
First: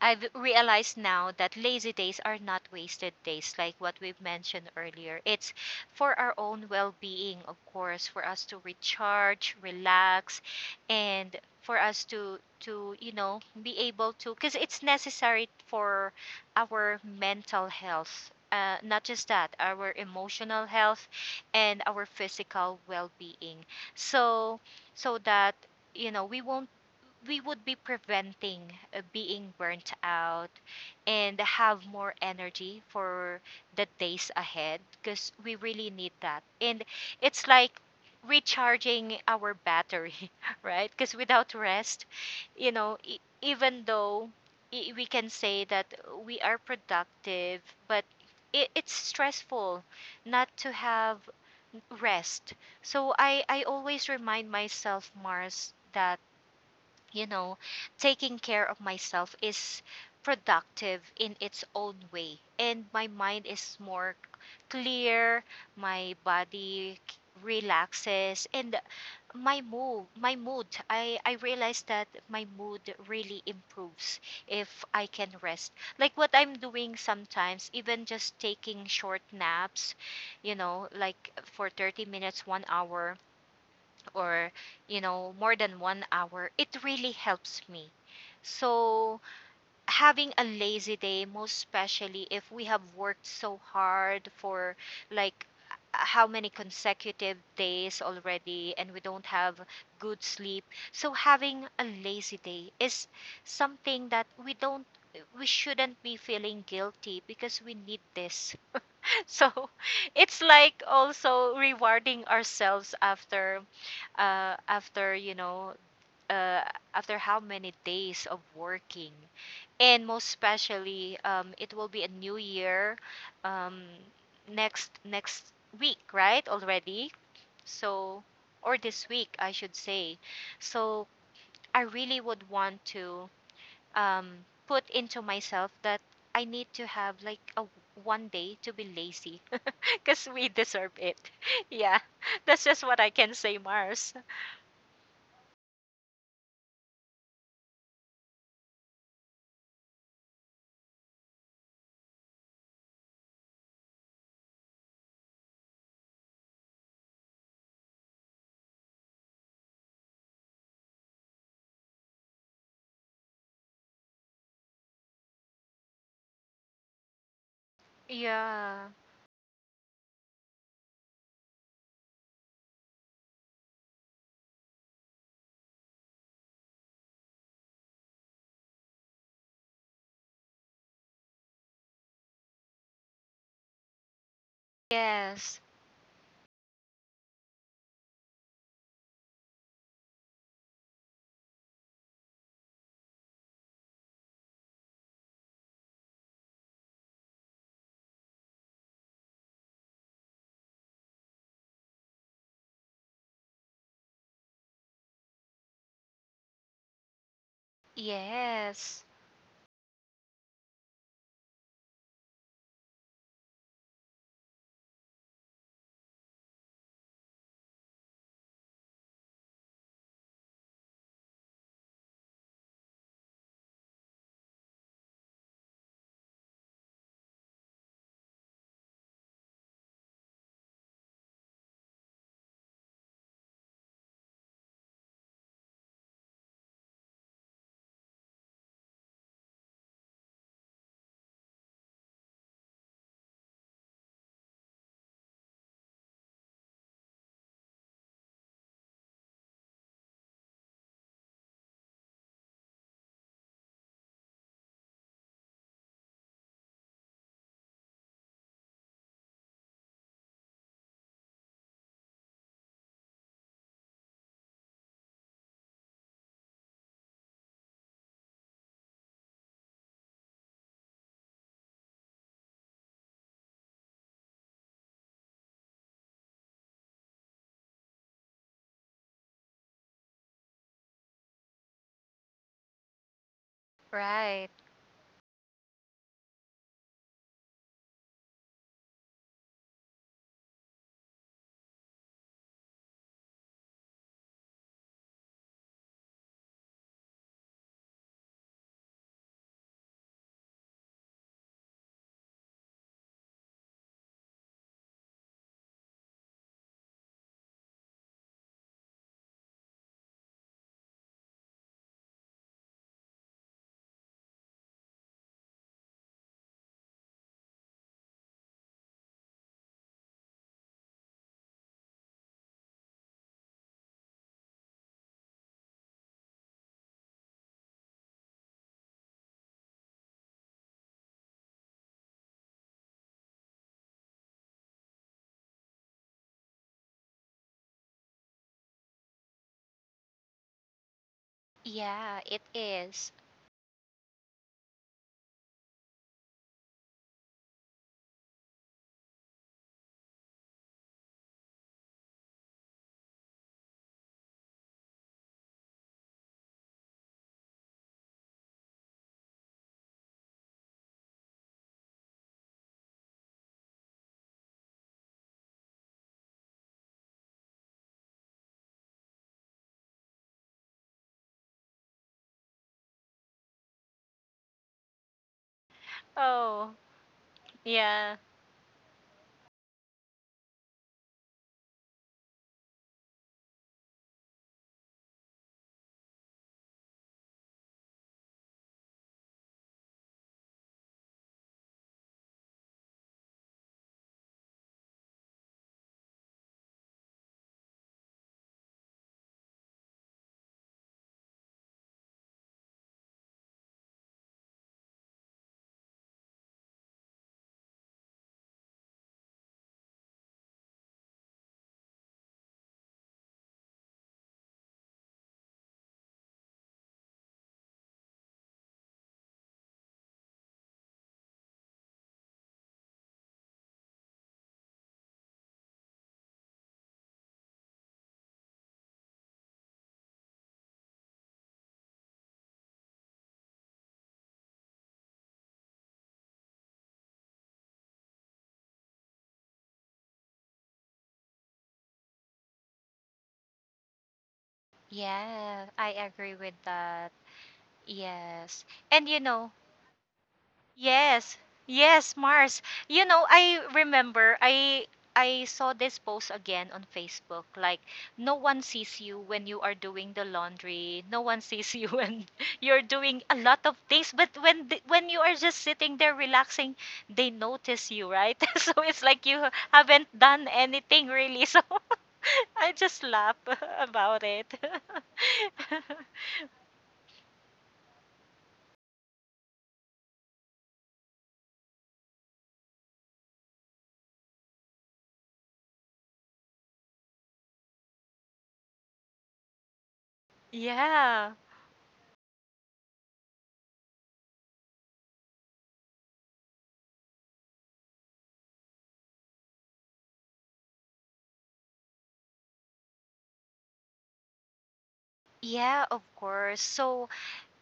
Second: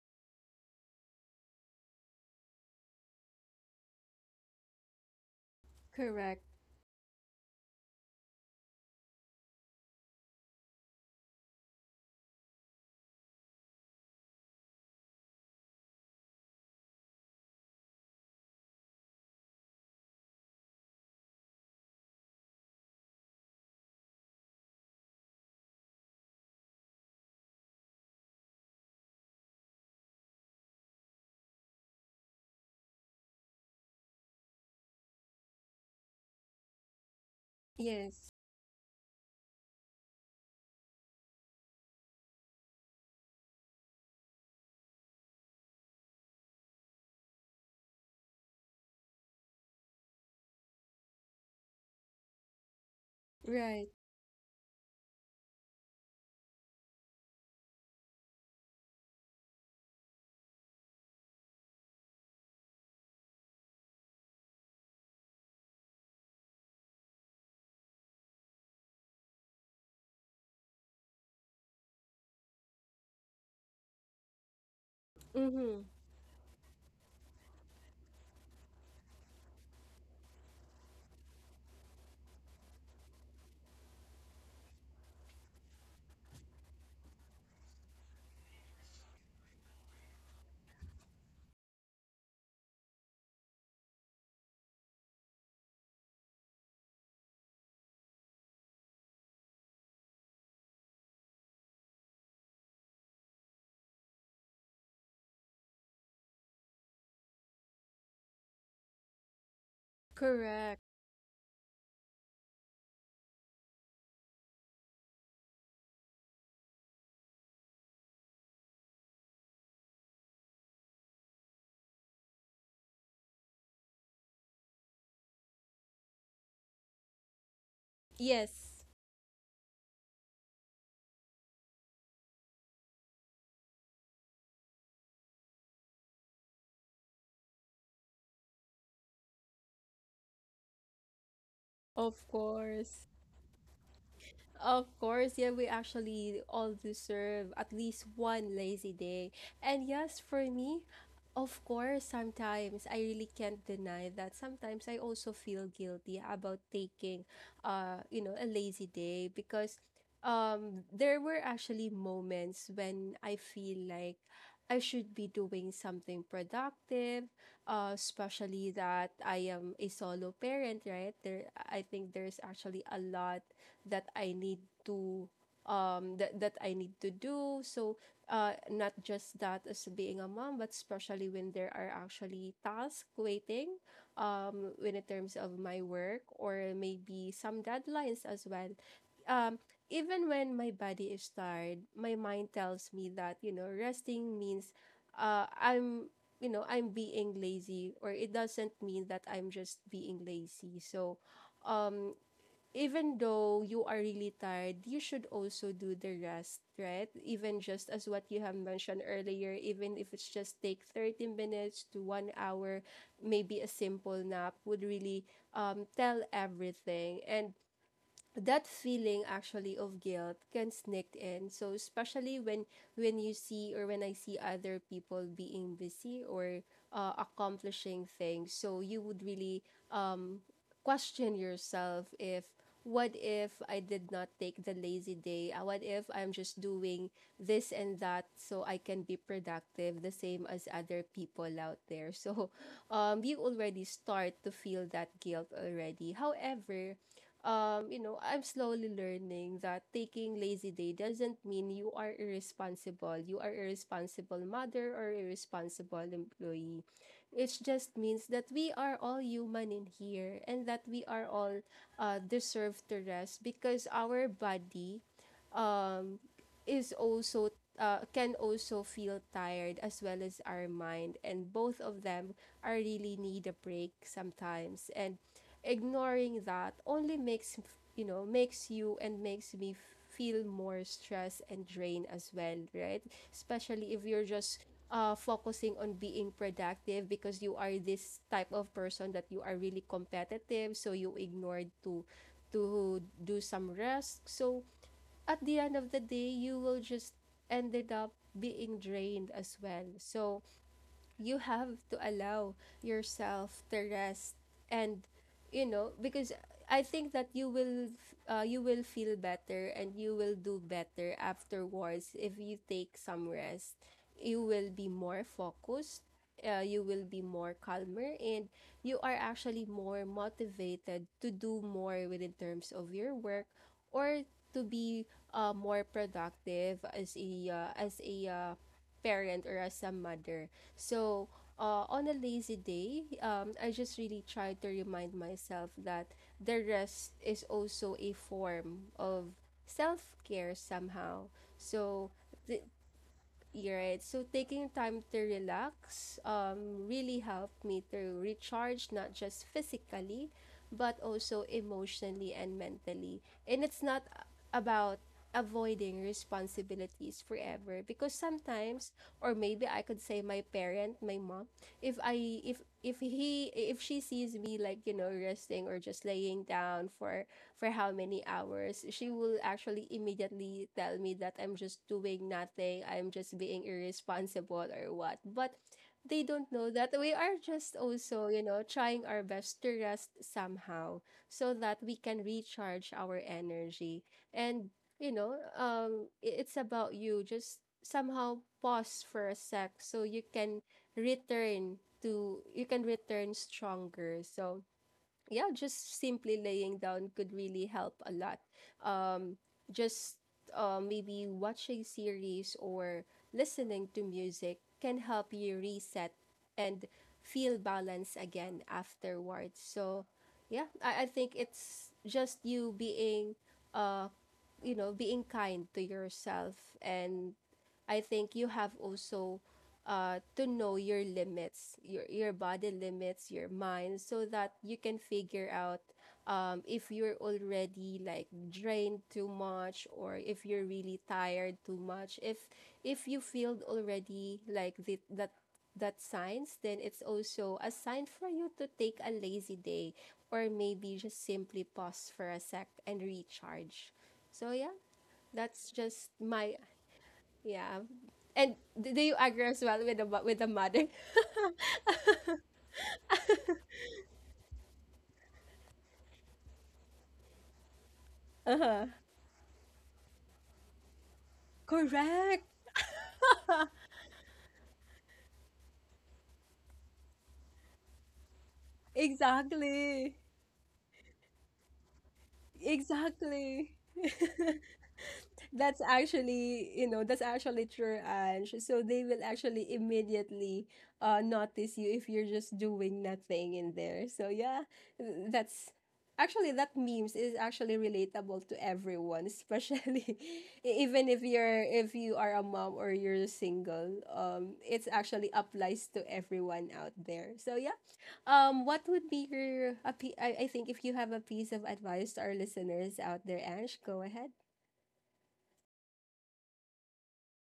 Speaker 2: I've realized now that lazy days are not wasted days, like what we've mentioned earlier. It's for our
Speaker 1: Correct.
Speaker 2: own well being, of course, for us to recharge, relax, and for us to to you know, be able to, because it's necessary for our mental health, uh, not just that, our emotional health and our physical well-being. So, so that, you know, we won't, we would be preventing uh, being burnt out, and have more energy for the days ahead, because we really need that. And it's like
Speaker 1: Yes.
Speaker 2: recharging our battery, [laughs] right? Because without rest, you know, e- even though i- we can say that we are productive, but it, it's stressful not to have rest. So I, I
Speaker 1: Right.
Speaker 2: always remind myself, Mars, that you know, taking care of myself is productive in its own way. And my mind is more clear, my body k- relaxes, and my mood my mood i i realize that my mood really improves if I can rest,
Speaker 1: Mm-hmm.
Speaker 2: like what I'm doing sometimes, even just taking short naps, you know, like for thirty minutes, one hour, or you know, more than one hour, it really helps me. So having a lazy day, most especially if we have worked so hard for, like uh, how many consecutive days already and we don't have good sleep, so having a lazy day is something that we don't, we shouldn't be feeling guilty, because we need this. [laughs] So it's like
Speaker 1: Correct.
Speaker 2: also rewarding ourselves after, uh, after you know, uh, after how many days of working. And most especially, um, it will be a new year, um, next next week, right, already. So, or
Speaker 1: Yes.
Speaker 2: this week I should say. So I really would want to, um, put into myself that I need to have like a one day to be lazy, [laughs] because we deserve it. [laughs] Yeah,
Speaker 1: Of
Speaker 2: that's just what I
Speaker 1: course.
Speaker 2: can say, Mars.
Speaker 1: Of course, yeah, we actually all deserve at least one lazy day. And yes, for me, of course, sometimes I really can't deny that sometimes I also feel guilty about taking, uh, you know, a lazy day, because um there were actually moments when I feel like I should be doing something productive, uh, especially
Speaker 2: Yeah.
Speaker 1: that I am a solo parent, right? There, I think there's actually a lot that I need to, um that that I need to do. So uh not just that as being a mom, but especially when there are actually tasks waiting, um when in terms
Speaker 2: Yes.
Speaker 1: of my work, or maybe some deadlines as well. Um Even when my body is tired, my mind tells me that, you know, resting means, uh I'm, you know, I'm being lazy, or it doesn't mean that I'm just being lazy. So, um even though you are really tired, you should also do the rest, right? Even just as what you have mentioned
Speaker 2: Yes.
Speaker 1: earlier, even if it's just take thirty minutes to one hour, maybe a simple nap would really, um, tell everything. And that feeling actually of guilt can sneak in, so especially when, when you see, or when I see other people being busy, or uh, accomplishing things, so you would really, um question yourself if, what if I did not take the lazy day? Uh, what if I'm just doing this and that so I can be productive the same as other people out there? So [laughs] um you already start to feel that guilt already. However, um, you know, I'm slowly learning that taking lazy day doesn't mean you are irresponsible. You are irresponsible mother or irresponsible employee. It just means that we are all human in here, and that we are all, uh, deserve to rest because our body, um, is also, uh, can also feel tired as well as our mind, and both of them are really need a break sometimes. And ignoring that only makes, you know makes you and makes me feel more stress and drain as well, right? Especially if you're
Speaker 2: Right.
Speaker 1: just, uh, focusing on being productive, because you are this type of person that you are really competitive, so you ignored to, to do some rest. So at the end of the day you will just ended up being drained as well. So you have to allow yourself to rest. And, you know, because I think that you will, uh, you will feel better and you will do better afterwards if you take some rest. You will be more focused, uh, you will be more calmer, and you are actually more motivated to do more within terms of your work, or to be, uh, more productive as a uh, as a uh, parent, or as a mother. So, uh, on a lazy day, um, I just really try to remind myself that the rest is also a form of self care somehow. So,
Speaker 2: Yeah, it
Speaker 1: th-
Speaker 2: is.
Speaker 1: you're right. So taking time to relax, um, really helped me to recharge, not just physically, but also emotionally and mentally. And it's not about avoiding responsibilities forever, because sometimes, or maybe I could say my parent, my mom, if I if if he if she sees me like, you know, resting or just laying down for, for how many hours, she will actually immediately tell me that I'm just doing nothing, I'm just being irresponsible or what. But they don't know
Speaker 2: Oh,
Speaker 1: that we are just
Speaker 2: yeah.
Speaker 1: also, you know, trying our best to rest somehow, so that we can recharge our energy. And, you know, um, i- it's about you. Just somehow pause for a sec so you can return to, you can return stronger. So, yeah, just simply laying down could really help a lot. Um, just, uh, maybe watching series or listening to music can help you reset and feel balance again afterwards. So, yeah, I, I think it's just you being, uh, you know, being kind to yourself. And I think you have also, uh, to know your limits, your your body limits, your mind, so that you can figure out, um, if you're already like drained too much, or if you're really tired too much. If, if you feel already like the, that that signs, then it's also a sign for you to take a lazy day, or maybe just simply pause for a sec and recharge. So yeah,
Speaker 2: Yeah,
Speaker 1: that's
Speaker 2: I
Speaker 1: just
Speaker 2: agree with
Speaker 1: my,
Speaker 2: that.
Speaker 1: yeah. And
Speaker 2: Yes.
Speaker 1: do do
Speaker 2: And
Speaker 1: you
Speaker 2: you
Speaker 1: agree
Speaker 2: know,
Speaker 1: as well with the mo- with the mother?
Speaker 2: yes. Yes, Mars. You know, I remember I I saw this post again on Facebook, like, no one sees you when you are doing the laundry. No one
Speaker 1: [laughs]
Speaker 2: sees you [laughs] when
Speaker 1: Correct.
Speaker 2: you're doing a lot of things, but when the, when you are just sitting there relaxing, they notice you, right? [laughs] So it's like you haven't
Speaker 1: Exactly.
Speaker 2: done anything really. So [laughs] I just laugh [laughs]
Speaker 1: Exactly.
Speaker 2: about it. [laughs]
Speaker 1: That's actually, you know, that's actually true, Ange. So they will actually immediately uh notice you if you're just doing nothing in there. So yeah, th- that's actually that memes is actually relatable to everyone, especially [laughs] e- even if
Speaker 2: Yeah.
Speaker 1: you're if you are a mom or you're single. Um, it's actually applies to everyone out there. So yeah, um, what would be your a pi- I I think if you have a piece of advice to our listeners out there, Ange, go ahead.
Speaker 2: Yeah, of course. So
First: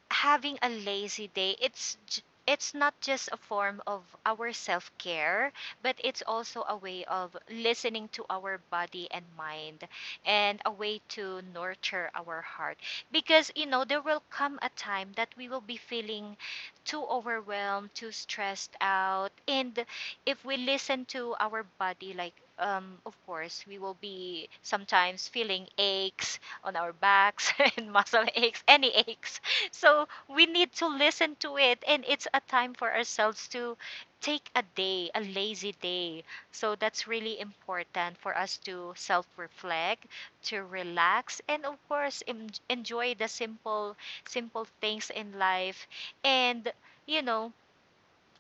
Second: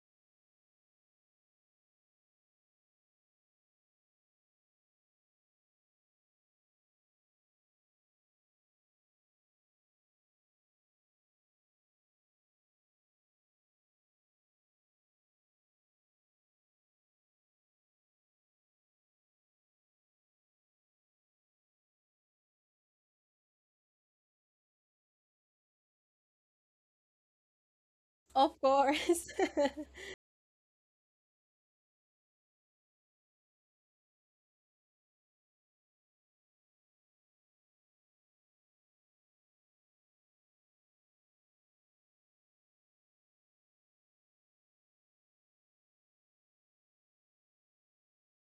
Speaker 2: having a lazy day, it's j- it's not just a form of our self-care, but it's also a way of listening to our body and mind, and a way to nurture our heart. Because you know, there will come a time that we will be feeling too overwhelmed, too stressed out, and if we listen to our body, like um, of course we will be sometimes feeling aches on our backs [laughs] and muscle
Speaker 1: Of
Speaker 2: aches, any
Speaker 1: course. [laughs]
Speaker 2: aches. So we need to listen to it. And it's a time for ourselves to take a day, a lazy day. So that's really important for us to self reflect, to relax, and of course, em- enjoy the simple, simple things in life. And, you know,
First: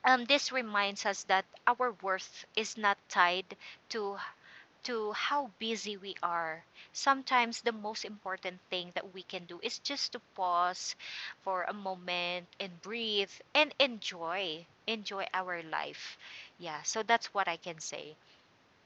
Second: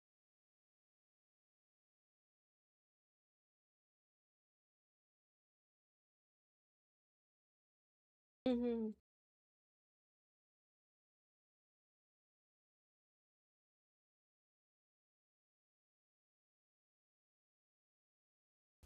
Speaker 2: um, this reminds us that our worth is not tied to to how busy we are. Sometimes the most important thing
Speaker 1: Mhm.
Speaker 2: that we can do is just to pause for a moment and breathe and enjoy enjoy our life. Yeah, so that's what I can say.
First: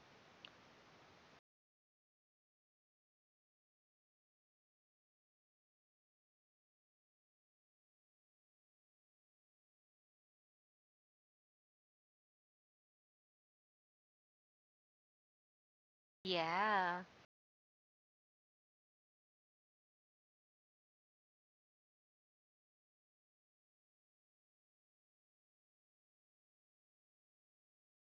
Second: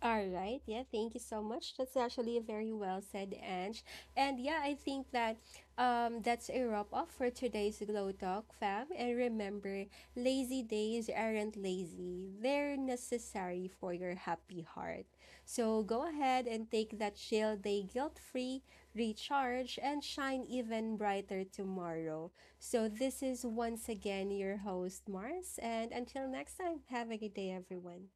Speaker 1: All right. Yeah, thank you so much. That's actually a very well said, Ange. And yeah, I think that, um that's a wrap up for today's Glow Talk, fam. And remember, lazy days aren't lazy. They're necessary for your happy heart. So go ahead and take
Speaker 2: Yeah.
Speaker 1: that chill day guilt-free, recharge, and shine even brighter tomorrow. So this is once again your host, Mars, and until next time, have a good day, everyone.